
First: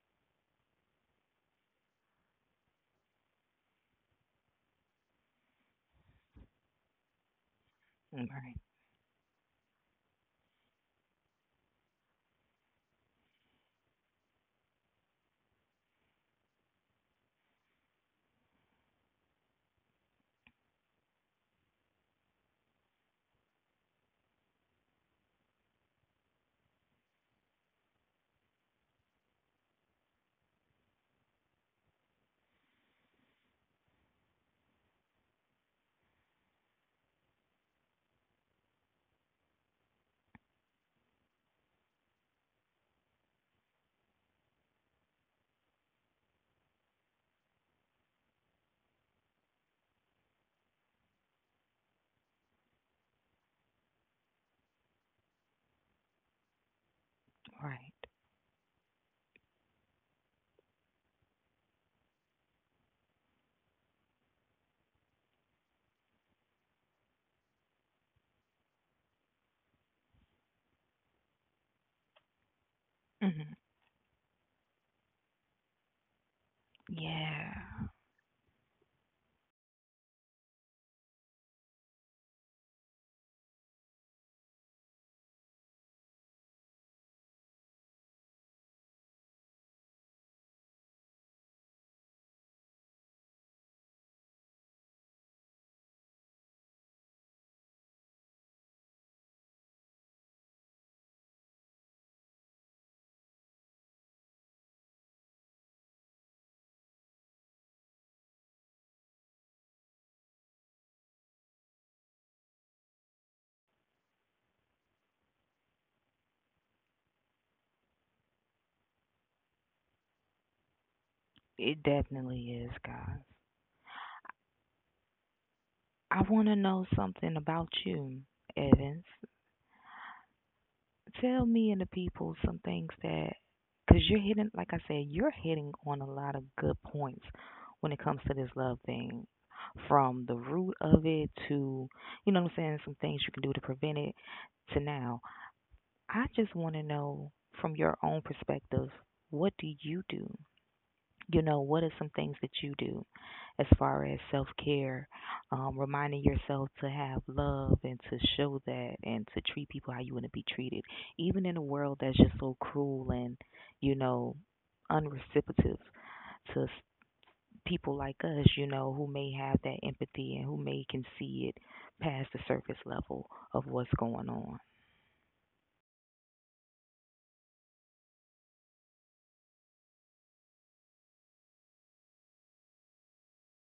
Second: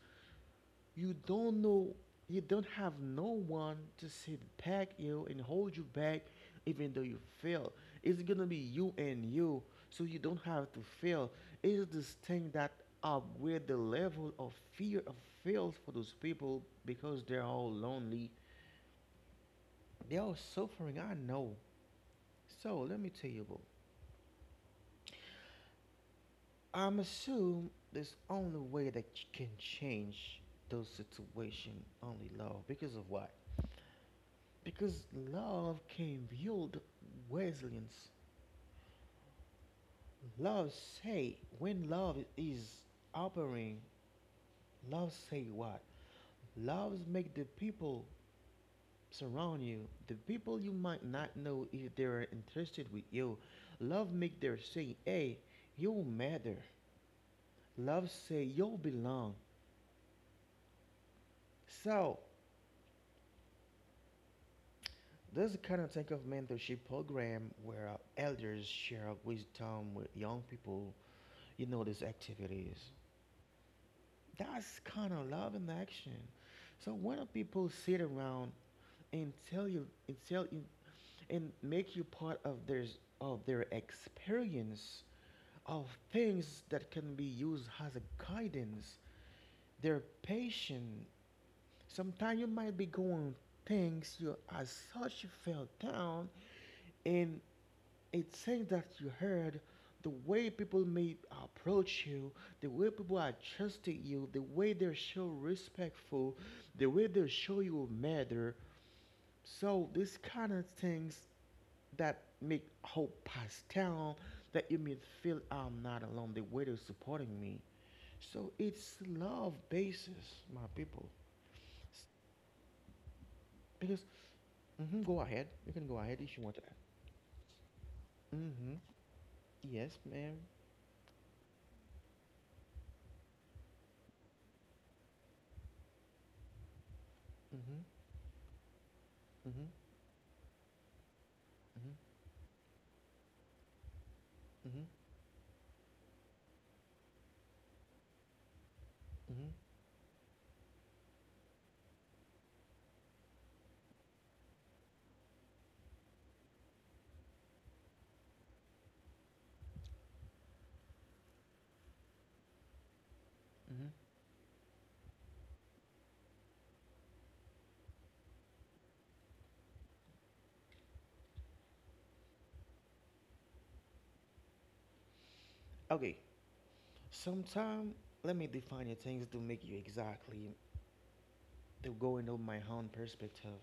you don't know, you don't have no one to sit back you and hold you back, even though you fail. It's gonna Right, be you and you, so you don't have to fail. It's this thing that upgrade the level of fear of fails for those people because they're all lonely. They are all suffering. I know. So let me tell you, bro. I'm assume there's only way that you can change those situation only love because of what. Because love can build resilience. Love say when love is operating, love say what? Love make the people surround you, the people you might not know if they are interested with you. Love make their say, hey, you matter. right. Love say you belong. So this kind of type of mentorship program where elders share wisdom with young people. You know these activities. Hmm. That's kind of love in action. So when do Yeah, people sit around and tell you and make you part of their experience of things that can be used as a guidance, their patient. Sometimes you might be going things you as such you fell down and it's things that you heard, the way people may approach you, the way people are trusting you, the way they show respectful, the way they show you matter. So these kind of things that make hope pass down, that you may feel I'm not alone, the way they're supporting me. So it's love basis, my people. it S- definitely is, guys. Because go ahead, you can go ahead I if you want to want to. know something about you, Mm-hmm. Evans. Yes, ma'am. Tell me and the people some things that, because you're hitting, like I said, you're hitting on a lot of good points Mm-hmm. when it comes to this love thing. Mm-hmm. From the root of it to, Mm-hmm. you know what I'm saying, some things you can do to prevent it to Mm-hmm. now. I just want to know from your own perspective, hmm what do you do? You know, what are some things that you do as far as self care, reminding yourself to have love and to show that and to treat people how you want to be treated, even in a world that's just so cruel and, you hmm know, unreciprocative to people like us, you know, who may have that empathy and who may can see it past the surface level of what's going on. Okay. Sometime, let me define your things to make you exactly to go into my own perspective.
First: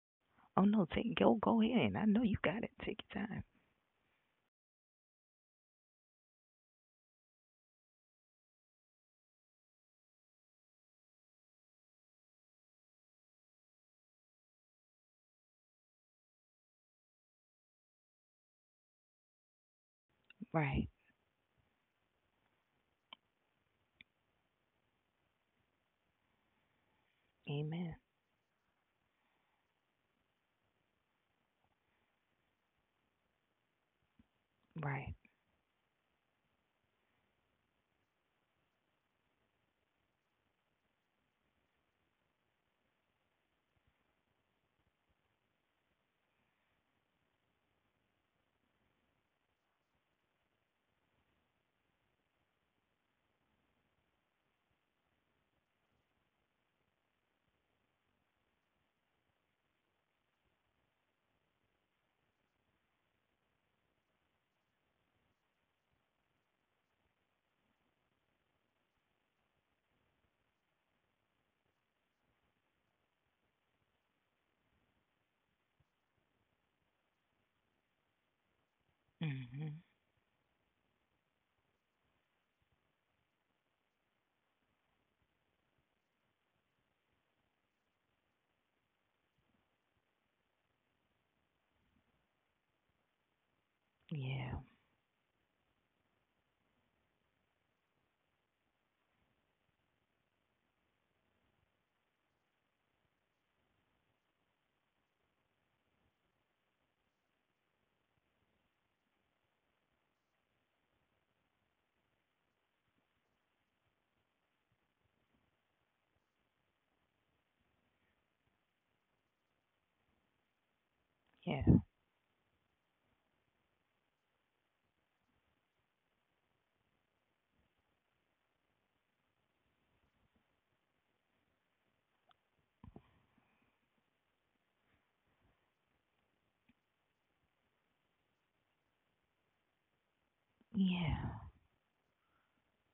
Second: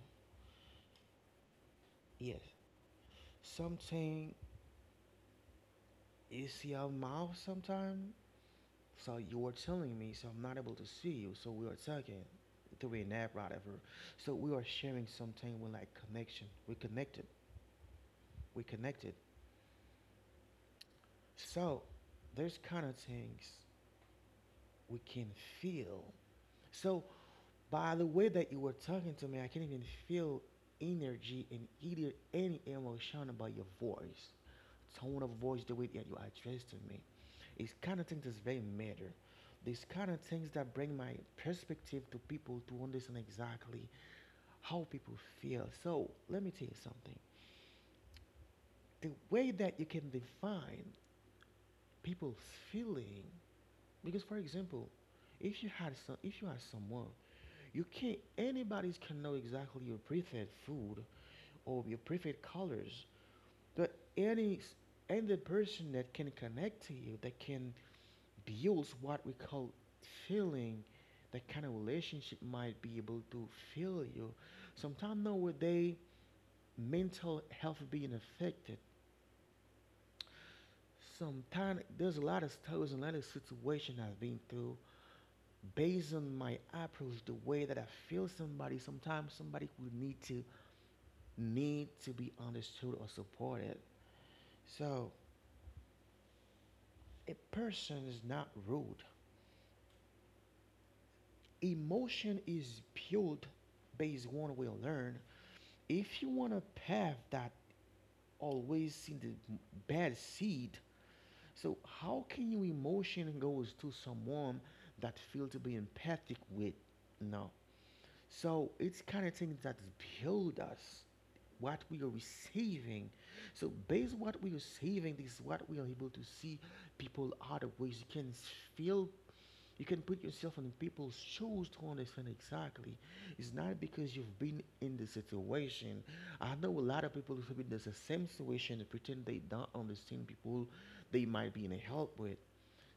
Oh no, take go ahead. I know you Yes. got it. Take your time. Something you see a mouth sometime. So you were telling me, so I'm not able to see you. So we are talking through an app, whatever. So we are sharing something with like connection. We connected. We connected. Right. So there's kind of things we can feel. So Amen. by the way that you were talking to me, I can not even feel energy and either any emotion about your voice, Right. tone of voice, the way that you address to me. It's kind of things that's very matter. These kind of things that bring my perspective to people to understand exactly how people feel. So let me tell you something. The way that you can define people's feeling, because for example, if you had someone. You can't. Anybody can know exactly your preferred food or your preferred colors. But any person that can connect to you, that can build what we call feeling, that kind of relationship might be able to feel you. Sometimes nowadays, mental health being affected. Mhm. Sometimes there's a lot of stories and a lot of situations I've been through. Based on my approach, the way that I feel somebody, sometimes somebody will need to be understood or supported. Yeah. So, a person is not rude. Emotion is built based on what we learn. If you want a path that always see the bad seed, so how can your emotion goes to someone that feel to be empathic with? No, so it's kind of things that build us, Yeah. what we are receiving. So based on what we are receiving, this is what we are able to see people other ways. Feel, you can put yourself in people's shoes to understand exactly. It's not because you've been in the situation. I know a lot of people who've been in the same situation and pretend they don't understand people Yeah. they might be in help with.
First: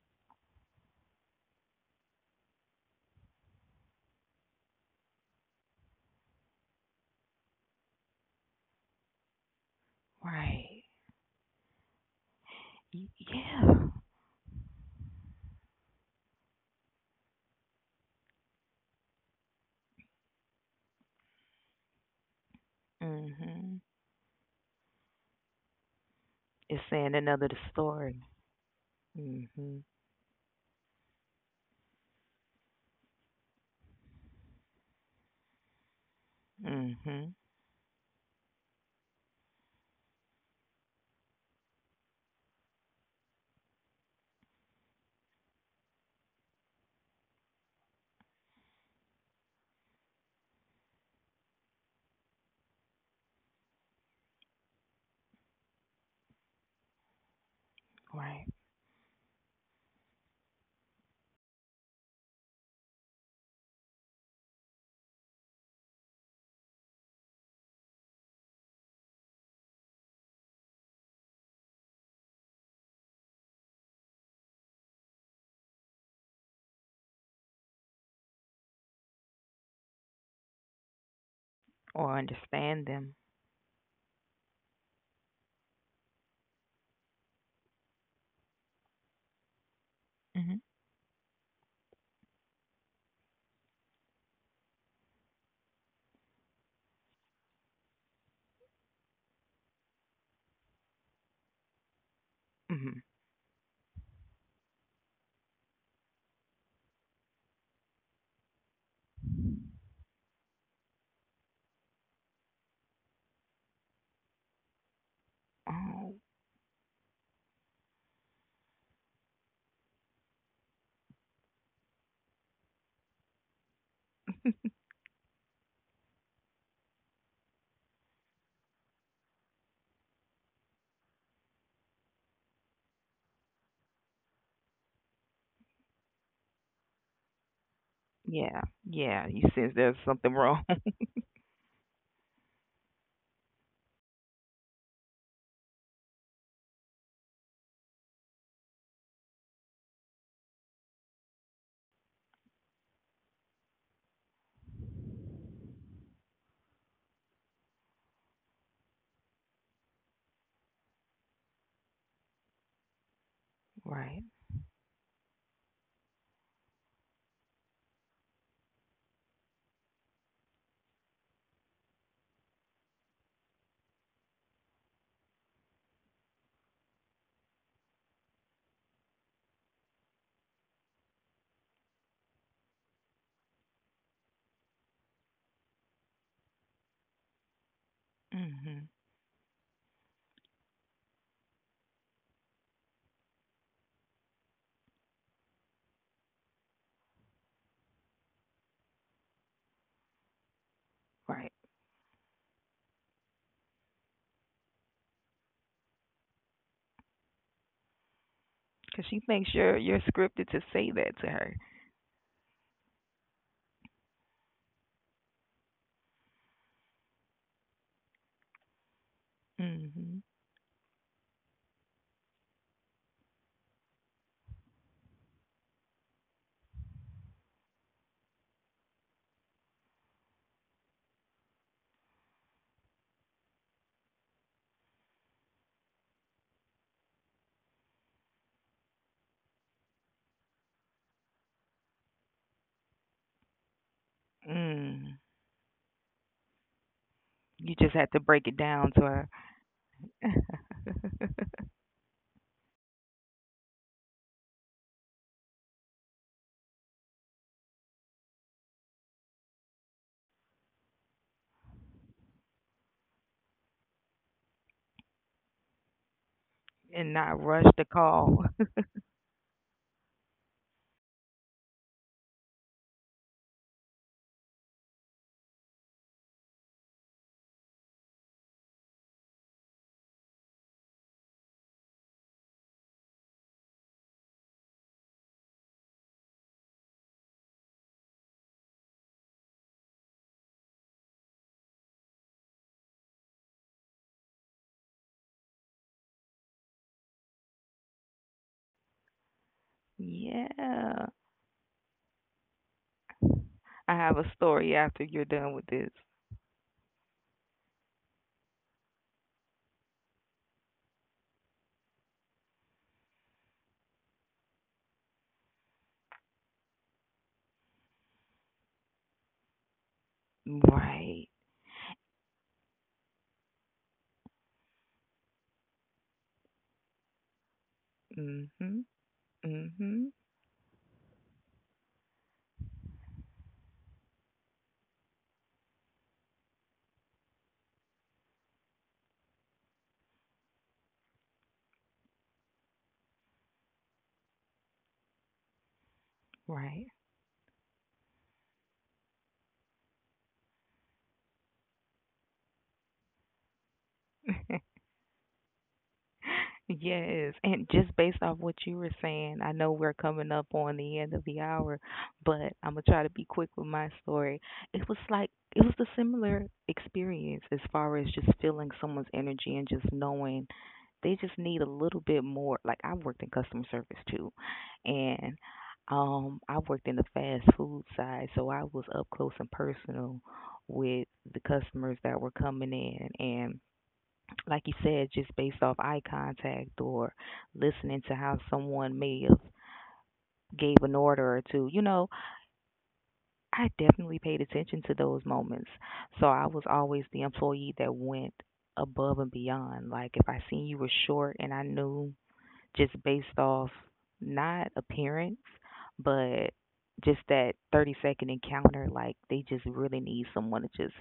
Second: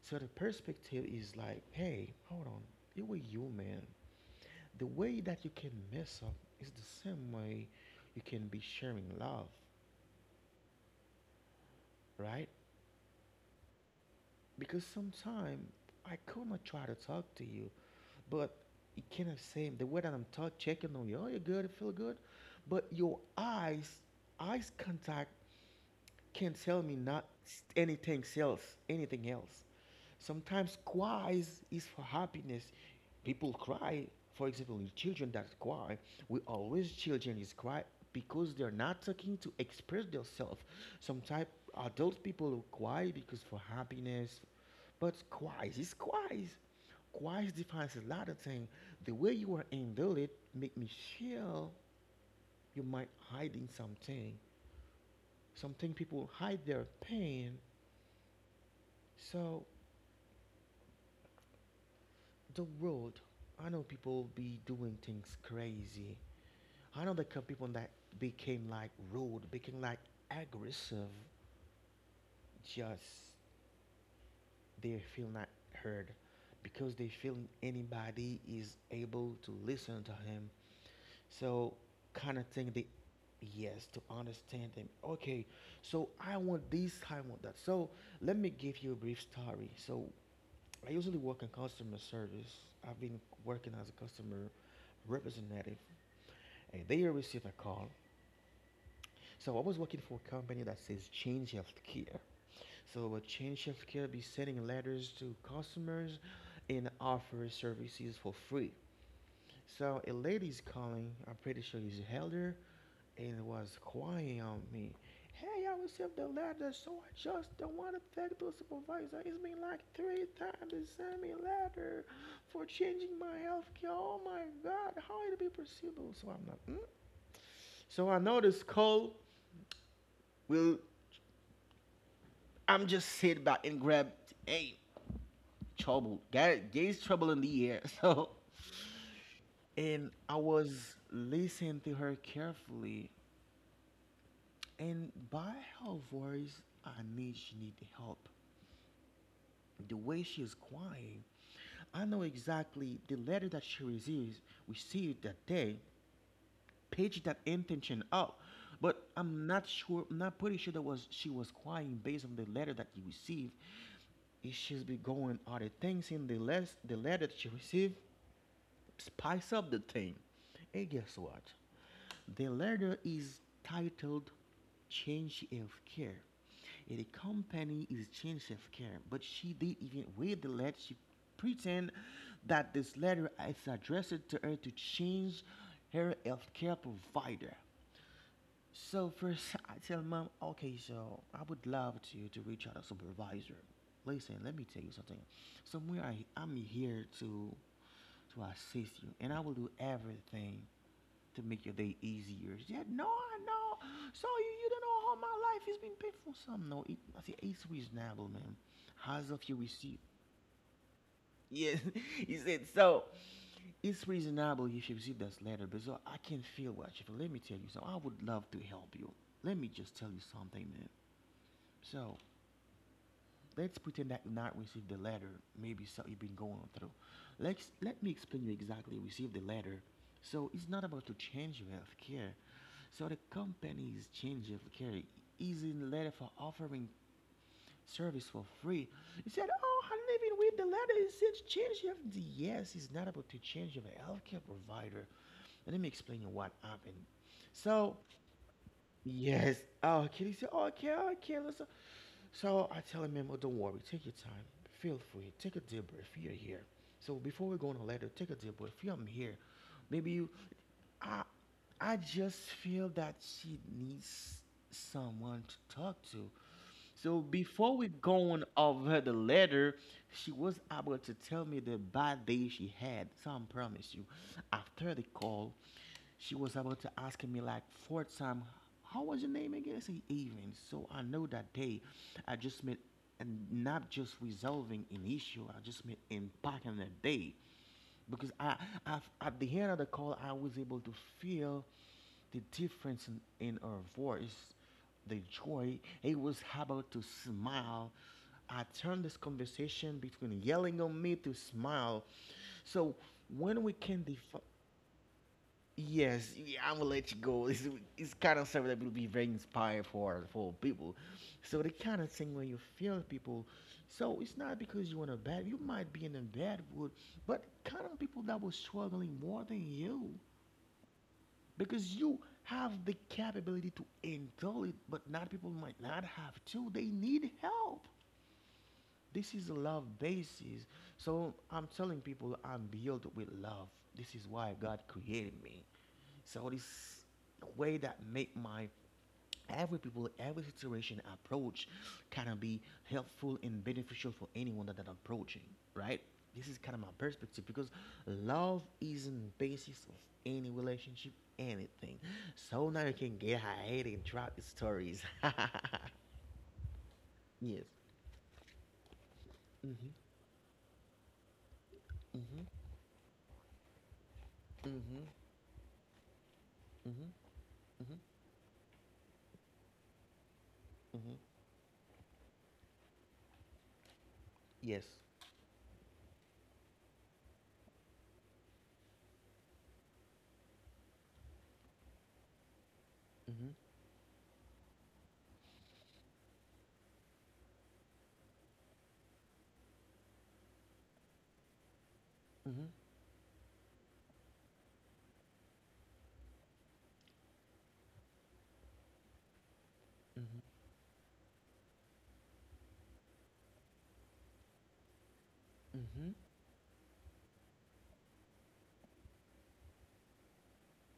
So the perspective is like, hey, hold on, you were human. The way that you can mess up is the same way you can be sharing love, Right. right? Y- Yeah. Because sometimes I could not try to talk to you, but you cannot say the way that I'm talk checking on you, oh, you're good, you feel good, but your Mhm. eyes, eyes contact can't sell It's me saying not another story. anything else, anything else. Mhm. Sometimes cry is for happiness. People cry, for example, in children that cry, we always Mhm. children is cry because they're not talking to express themselves. Sometimes adult people who cry because for happiness, but cries is cries. Cries defines a lot of things. The way you are handle it make me feel you might hiding something. Something people hide their pain, Right. so the world, I know people be doing things crazy. I know the cou- people that became like rude, became like aggressive, just they feel not heard because they feel anybody is able to listen to him. So Or kind of thing they, understand them. yes, to understand them. Okay, so I want this, I want that. So let me give you a brief story. So Mhm. I usually work in customer service. I've been working as a customer representative, and they received a call. So I was working for a company that says Change Healthcare. Mhm. So Change Healthcare be sending letters to customers and offer services for free. So a lady's calling. I'm pretty sure he's elder, and was crying on me. Hey, I received Oh. the letter, so I just don't want to thank the supervisor. It's been like three times they sent me a letter for changing my health care. Oh my God, how it be possible? So I'm not. Mm? So I know this call will. I'm just sit back and grab. Hey, trouble. There's trouble in the air. So, Yeah. Yeah. You sense there's and something I wrong. was listening to her carefully. And by her voice, I knew she needed help. The way she is crying, I know exactly the letter that she received, received that day, paged that intention out. But I'm not sure, I'm not pretty sure that was she was crying based on the letter that you received. Right. It she's be going other things in the less the letter that she received spice up the thing. And guess what? The letter is titled Change of Care. And the company is Change of Care. But she did even with the letter, she pretend that this letter is addressed to her to change her health care provider. Mhm. So first, I tell mom, okay, so I would love to reach out a supervisor. Listen, let me tell you something. Somewhere I'm here to assist you, and I will do everything to Right. make your day easier. She said, no, I know. So you don't know how my life has been painful. Some no, it, I say it's reasonable, man. Because she As of thinks you you're receive, you're scripted to say that to her. yes, he said, so it's reasonable you should receive this letter, but so I can feel what you feel. Let me tell you something. I would love to help you. Let me just tell you Mhm. something, man. So let's pretend that you not received the letter. Maybe so you've been going through. Let's let me explain you exactly. Receive the letter. So it's not about to change your health care. So the company is changing health care. Is in letter for offering service for free. He said, oh, I live in with the letter. It says change your, yes, it's not about to change your healthcare provider. Mm. Let me explain you what happened. You just So, have to break it down to her yes, oh, okay. He said, oh, okay, okay, listen. So I tell him, "Memo, don't worry, take your time. Feel free. Take a deep breath. You're here. So before we go on a letter, take a deep breath. I'm here. Maybe you, I I just feel that she needs someone to talk to. and So not rush before the we call. going over the letter, she was able to tell me the bad day she had. So I promise you, after the call, she was able to ask me like four times, "How was your name again?" I say Even. So I know that day, I just meant and not just resolving an issue. I just meant impacting the day because I at the end of the call I was able to feel the difference in her voice, the joy. It was about to smile. I turned this conversation between yelling on Yeah. me to smile. So when we I can have a defi- story after you're done with this. yes, y- I'm gonna let you go. It's kind of something that will be very inspiring for people. So the kind of thing where you feel people. So it's not because you're in a bad. You might be in a bad mood, but kind of people that were struggling more than you, Right. because you have the capability to endure it, but not people might not have to. They need help. Mhm. This is a love Mhm. basis. So I'm telling people I'm built with love. This is why God created me. So this way that make my every people, every situation approach kind of be helpful and beneficial for anyone that I'm approaching, right? This is kind of Right. my perspective because love isn't the basis of any relationship, anything. So now you can get ahead and drop the stories. Yes, Yes. and just based off what you were saying, I know Mm-hmm. we're coming up on the end of the hour, Mm-hmm. but I'm gonna try to be quick with my story. It was Mm-hmm. like it was a similar Mm-hmm. experience as far Mm-hmm. as just feeling someone's energy and just knowing they just Mm-hmm. need a little bit more. Like I worked in customer service too, Yes. and I worked in the fast food side, so I was up close and personal with the customers that were coming Mm-hmm. in, like you said, just based off eye contact or listening to how someone may have gave an order or two. You know, Mm-hmm. I definitely paid attention to those moments. So I was always the employee that went above and beyond. Like if I seen you were short and I knew just based off not appearance, Mm-hmm. Mm-hmm. but just that 30-second encounter. Like, they just really need someone to just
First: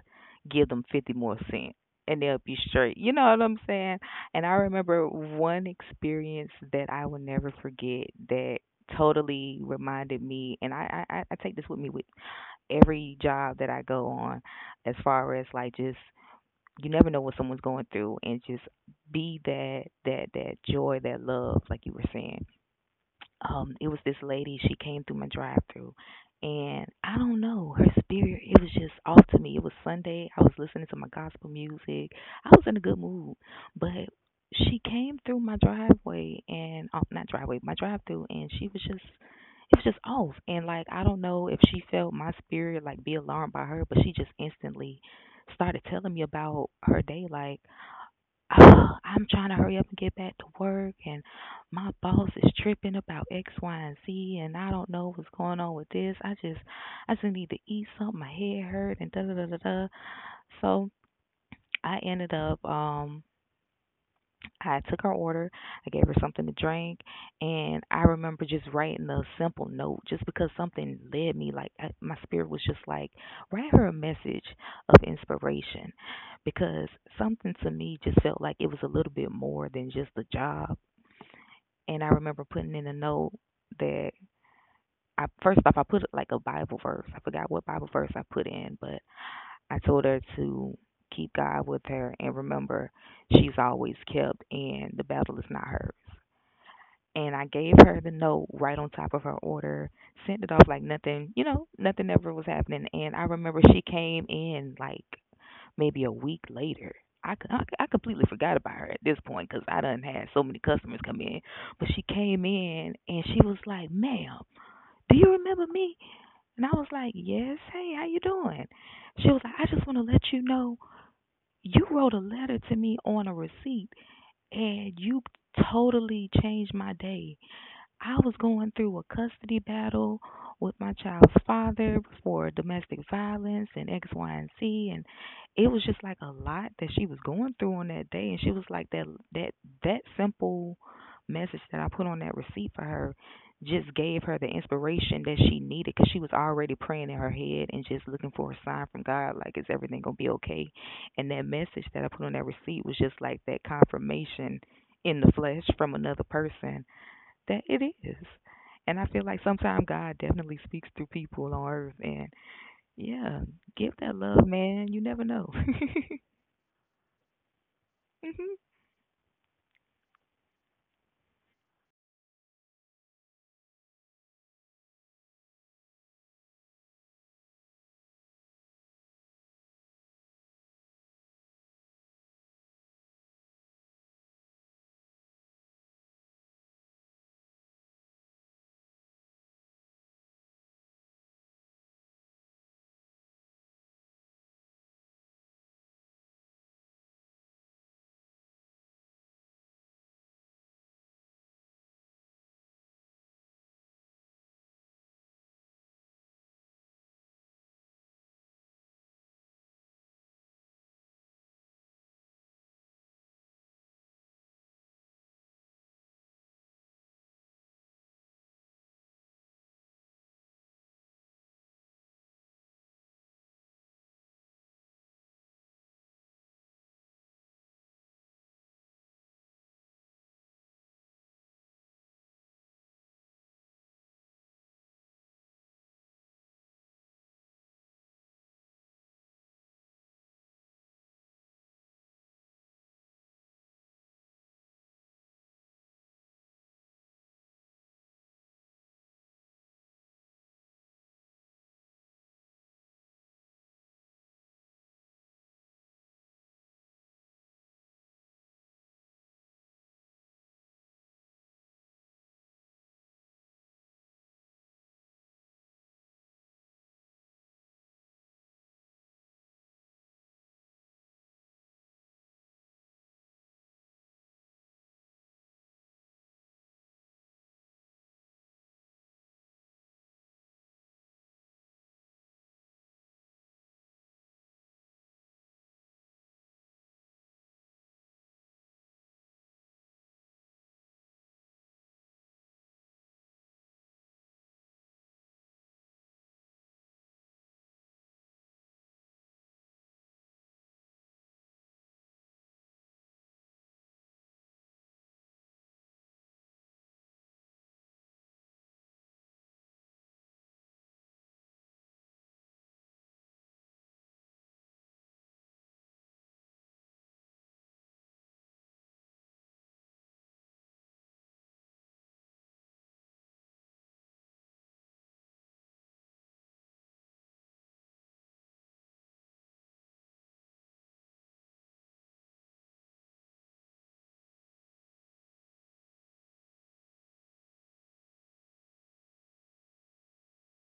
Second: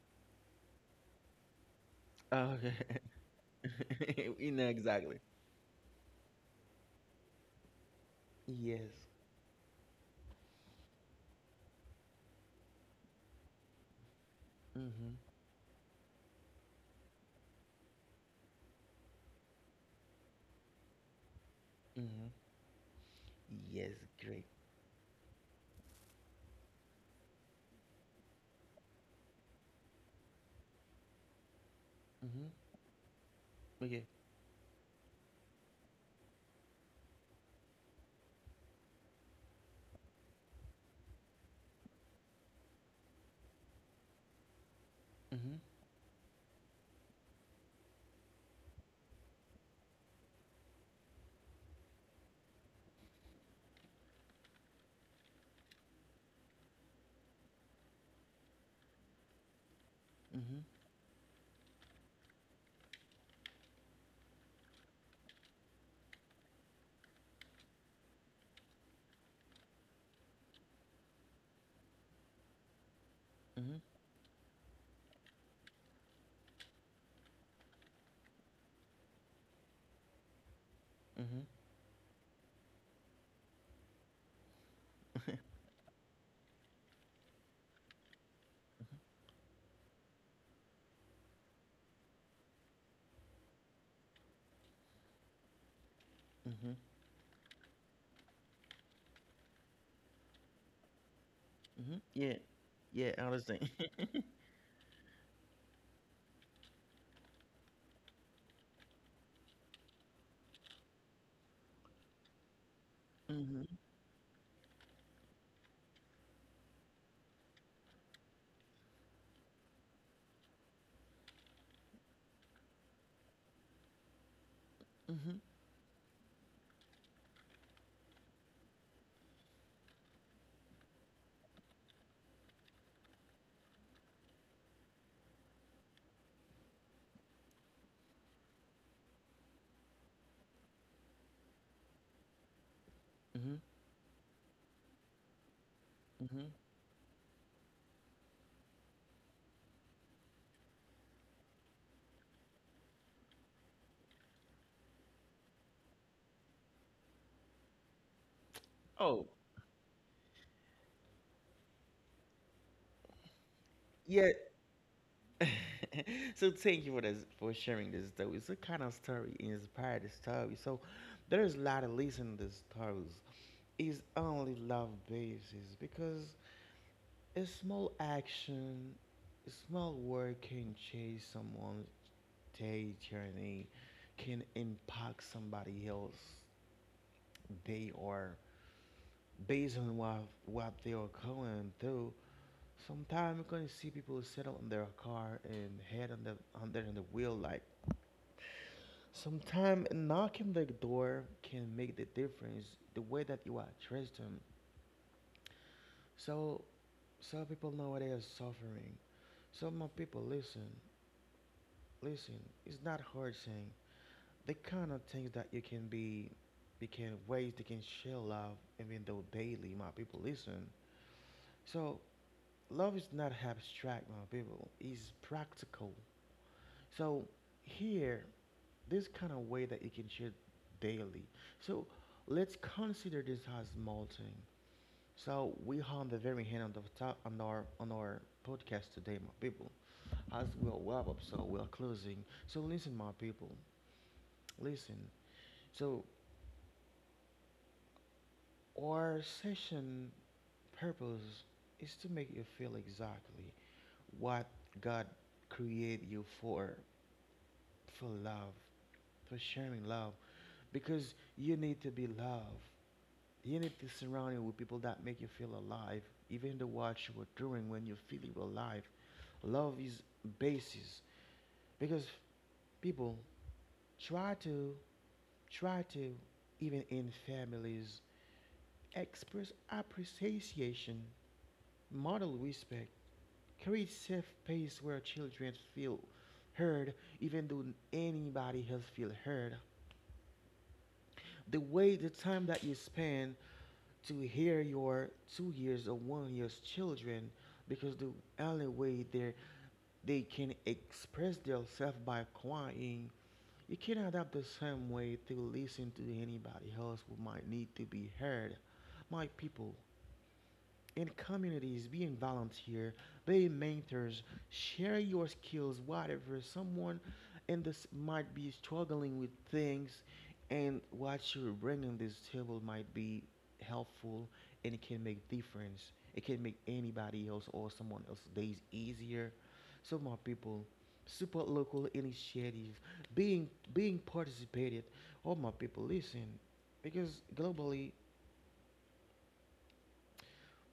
give them 50 more cents and they'll be straight. You know what I'm saying? Okay. And You I know remember exactly. one experience that I will never forget that Yes. totally reminded me and I take this with me with every job that I go on as Mm-hmm. far as like just you never know what someone's going through and just be that joy that love like you were Mm-hmm. saying it Yes, was this great. lady she came through my drive through and I don't know her spirit it was just off to me it was sunday I was listening to my gospel music I was Mm-hmm. in a good mood Okay. but she came through my driveway and oh, not driveway my drive through and she was just it was just off and like I don't know if she felt my spirit like be alarmed by her but she just instantly Mm-hmm. started telling me about her day like I'm trying to hurry up and get back to work, and my boss is tripping about X, Y, and Z, and I don't know what's going on with this. I just need to eat something. My head hurt, and da da da da da. Mm-hmm. So I ended up, I took her order, I gave her something to drink, and I remember just writing a simple note just because something led me. Like, I, my spirit was just like, write Mm-hmm. her a message of inspiration because something to me just felt like it was a little bit more than just a job. Mm-hmm. And I remember putting in a note that. I, first off, I put like a Bible verse. I forgot what Bible verse I put in, but I told her to keep God with her and remember she's always kept and the battle is not hers Mm-hmm. and I gave her the note right on top of her order, sent it off like nothing, you know, Mm-hmm. nothing Yeah. ever was happening. Yeah, And I I remember understand. she came in like maybe a week later. I completely forgot about her at this point because I done had so many customers come in. But she came in and she was Mm-hmm. like, ma'am, do you remember me? And I was like, yes, hey, how you doing? She was like, I just want to let you know you wrote a letter to me on a receipt and you Mm-hmm. totally changed my day I was going through a custody battle with my child's father for domestic violence and X, Y, and Z, and it was just like a lot that she was going through on that day. And she was like that that simple message that I put on that receipt for her Mm-hmm. just gave her the inspiration that she needed because she was Mm-hmm. already praying in her head and just looking for a sign from God, like is everything gonna be okay? And that message that I put on that receipt was just like that confirmation in the flesh from another person that it is. And I feel Oh, like sometimes God definitely speaks through people on earth. And yeah, give that yeah. love, man. You never know. So thank you for sharing this story. It's a Mhm. kind of story inspired the story. So there's a lot of listening to stories is only love basis because a small action, a small word can change someone's day journey, can impact somebody else day or based on what they are going through. Sometimes you're gonna see people settle in their car and head on the on their on the wheel like sometimes knocking the door can make the difference the way that you address them. So some people nowadays are suffering. Some more people listen, listen. It's not hard saying the kind of things that you can be, you can ways they can share love even though daily. My people listen. So love is not abstract, my people. It's practical. So here, this kind of way that you can share daily. So let's consider this as molting. So we are on the very end of the top on our podcast today, my people. As we are wrap up, so we're closing. So listen, my people, listen. So our session purpose is to make you feel exactly what God created you for love, for sharing love, because you need to be loved. You need to surround you with people that make you feel alive, even the what you were doing when you feel you were alive. Love is basis because people try to, Try to, even in families, express appreciation, model respect, create safe space where children feel heard, even though anybody else feel heard. The way the time that you spend to hear your 2 years or 1 years children, because the only way they can express themselves by crying. You can adapt the same way to listen to anybody else who might need to be heard. My people, in communities, being volunteer, being mentors, share your skills, whatever. Someone in this might be struggling with things, and what you're bringing this table might be helpful, and it can make difference. It can make anybody else or someone else's days easier. So my people, support local initiative, being participated. All my people, listen, because globally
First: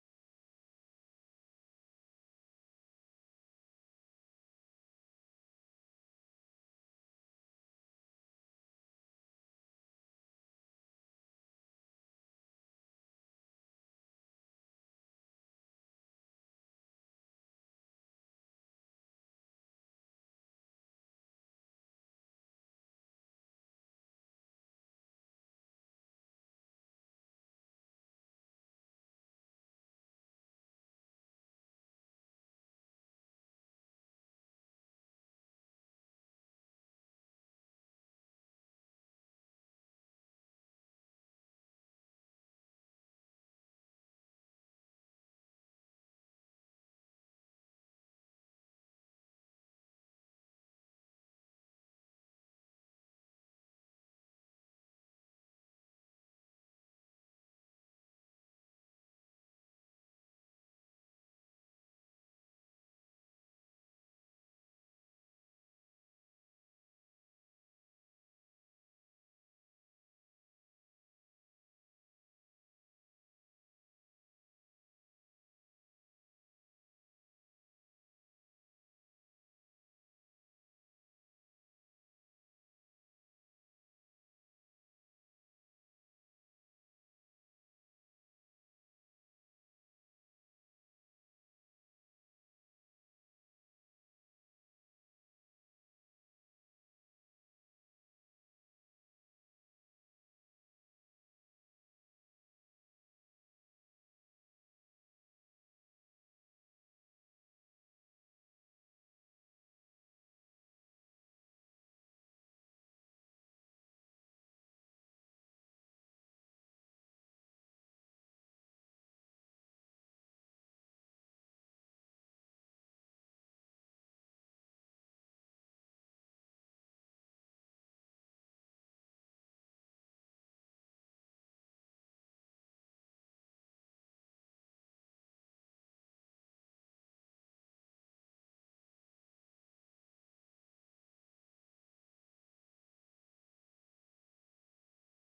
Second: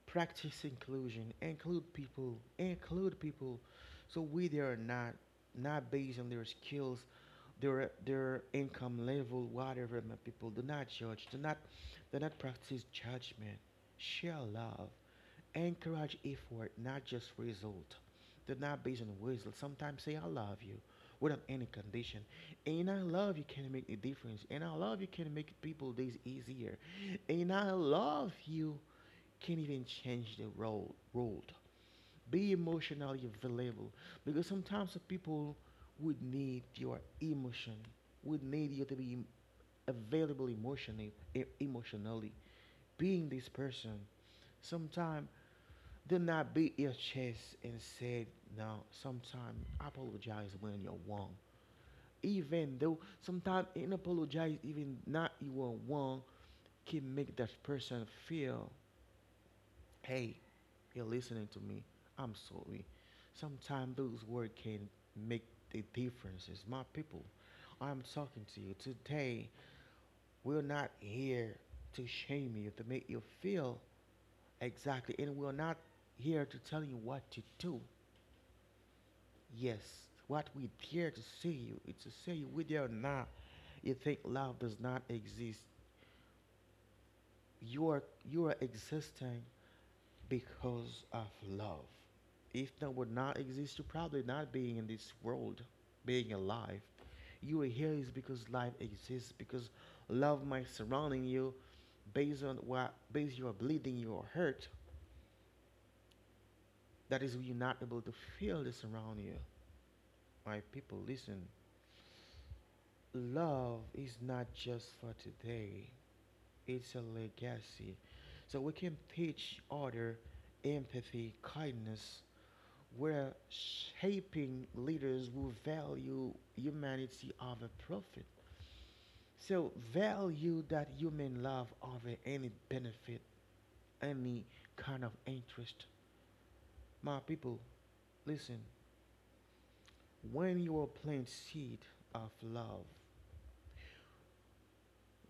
practice inclusion include people so we they are not not based on their skills their income level whatever my people do not judge do not practice judgment, share love, encourage effort not just result, do not based on result. Sometimes say I love you without any condition, and I love you can make a difference, and I love you can make people days easier, and I love you can't even change the road. Road. Be emotionally available because sometimes the people would need your emotion, would need you to be available emotionally. Emotionally, being this person, sometimes do not beat your chest and said no. Sometimes apologize when you're wrong. Even though sometimes in apologize, even not you are wrong, can make that person feel hey, you're listening to me. I'm sorry. Sometimes those words can make the differences. My people, I'm talking to you today. We're not here to shame you, to make you feel exactly, and we're not here to tell you what to do. Yes, what we dare to say you is to say you whether or not you think love does not exist. You are you are existing because of love. If that would not exist, you probably not being in this world, being alive. You are here is because life exists, because love might surrounding you based on what based you are bleeding, you are hurt. That is why you're not able to feel this around you. My people listen. Love is not just for today. It's a legacy. So we can teach other empathy, kindness. We're shaping leaders who value humanity over profit. So value that human love over any benefit, any kind of interest. My people, listen. When you are planting seed of love,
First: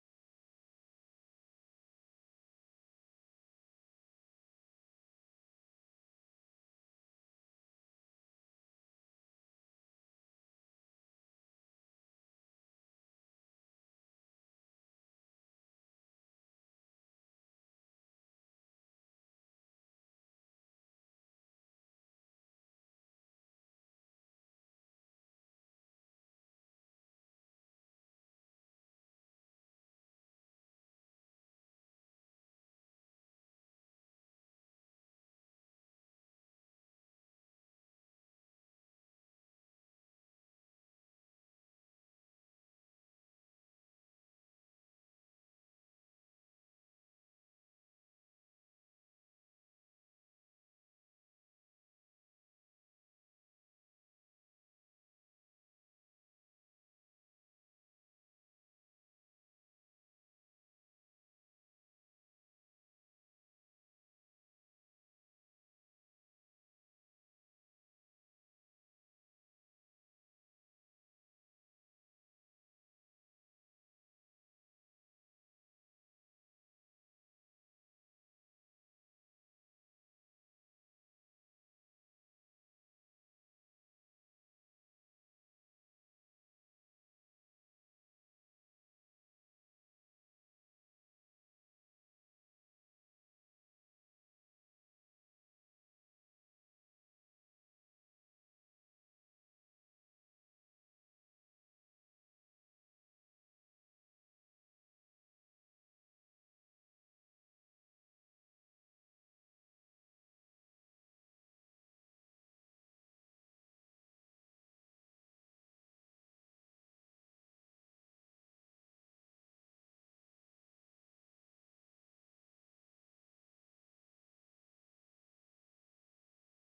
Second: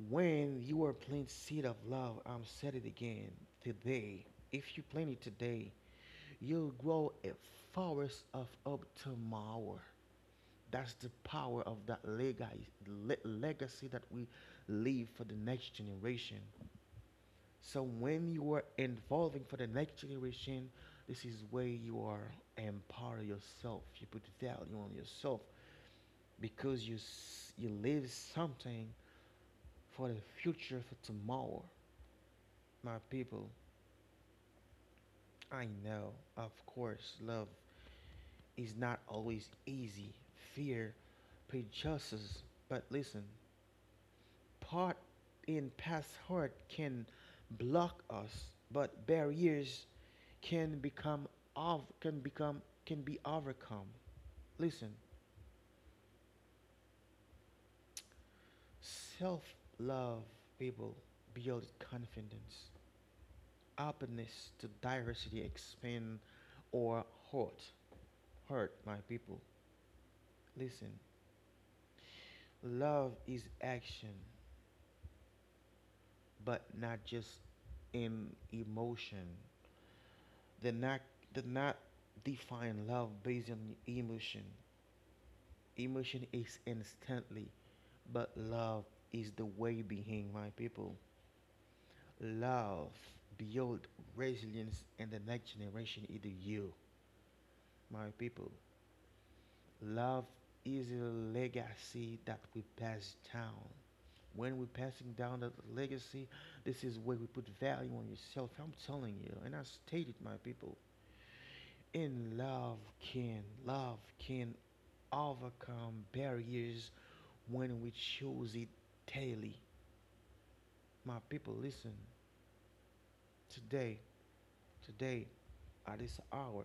when you are planting seed of love, I'm said it again today. If you plant it today, you'll grow a forest of hope tomorrow. That's the power of that legacy that we leave for the next generation. So when you are involving for the next generation, this is where you are empower yourself. You put value on yourself because you leave something for the future for tomorrow. My people, I know, of course, love is not always easy. Fear, prejudices, but listen, part in past hurt can block us, but barriers can become can become can be overcome. Listen, self love people build confidence, openness to diversity, expand or hurt. Hurt my people. Listen, love is action, but not just in emotion. They not they not define love based on emotion. Emotion is instantly, but love is the way behind my people. Love build resilience and the next generation is you, my people. Love is a legacy that we pass down. When we're passing down that legacy, this is where we put value on yourself. I'm telling you, and I stated my people. In love can overcome barriers when we choose it daily. My people, listen. Today, today, at this hour,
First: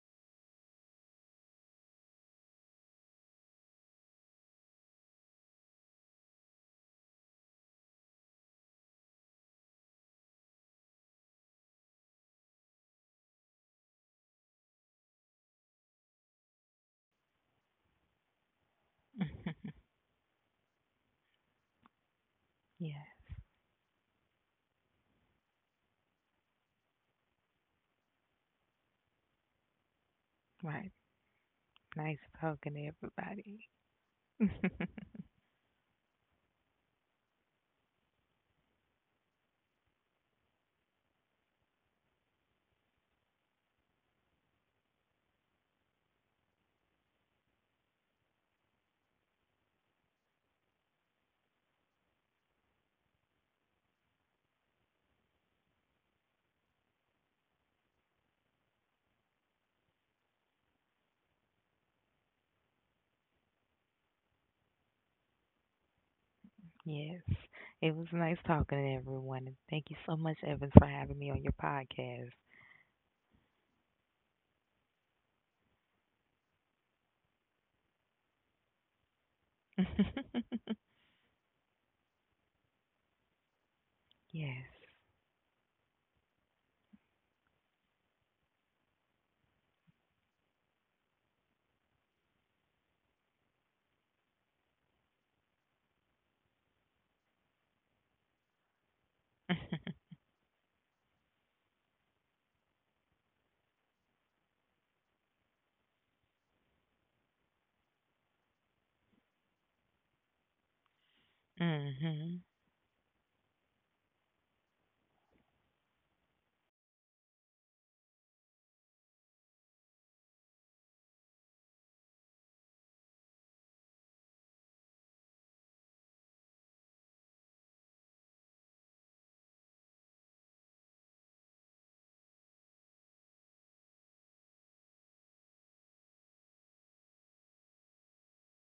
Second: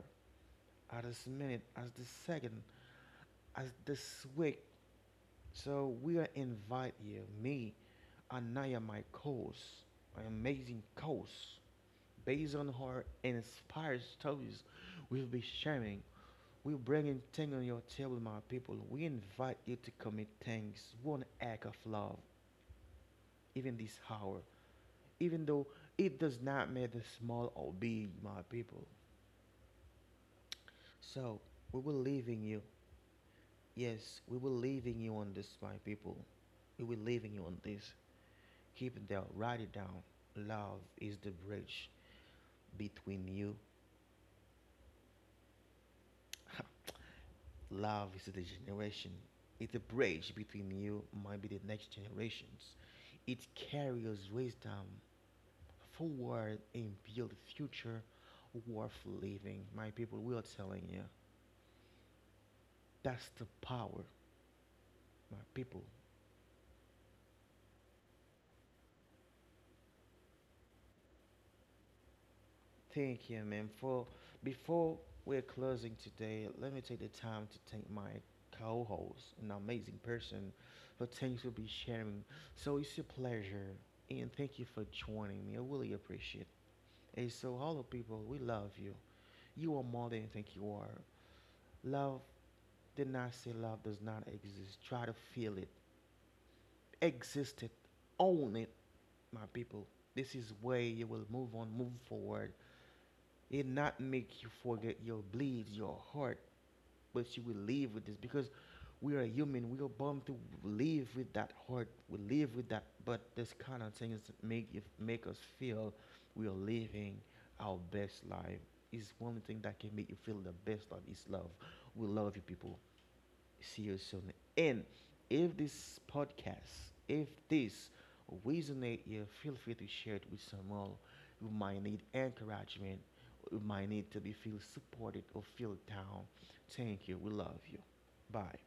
at this minute, at this second, at this week. So we are invite you, me, Anaya, my course, my amazing course, based on her inspired stories. We'll be sharing. We're bringing things on your table, my people. We invite you to commit things, one act of love, Yeah, even this hour. Even though it does not matter small or big, my people. right. So we will Nice leaving you. talking to everybody. Yes, we will leaving you on this, my people. We will leaving you on this. Keep it down. Write it down. Love is the bridge between you. Love is the generation. It's a bridge between you, might be the next generations. It carries wisdom forward and build future worth living. My people, we are telling you, that's the power. My people, Yes, it was nice talking to everyone. And thank you so much, Evans, for having me on your podcast. thank you, man. For before we're closing today, let me take the time to thank my co-host, an amazing person, for thanks for be sharing. So it's a pleasure, and thank Yes. you for joining me. I really appreciate. And so, hello, people. We love you. You are more than you think you are. Love did not say love does not exist. Try to feel it. Exist it. Own it, my people. This is where you will move on, move forward. It not make you forget your beliefs, your heart, but you will live with this because we are human. We are born to live with that heart. Mm. We live Hmm. with that, but this kind of thing is make it make us feel we are living our best life. Is one thing that can make you feel the best life is love. We love you people. See you soon. And if this podcast, if this resonate you, feel free to share it with someone who might need encouragement, who might need to be feel supported or feel down. Thank you. We love you. Bye.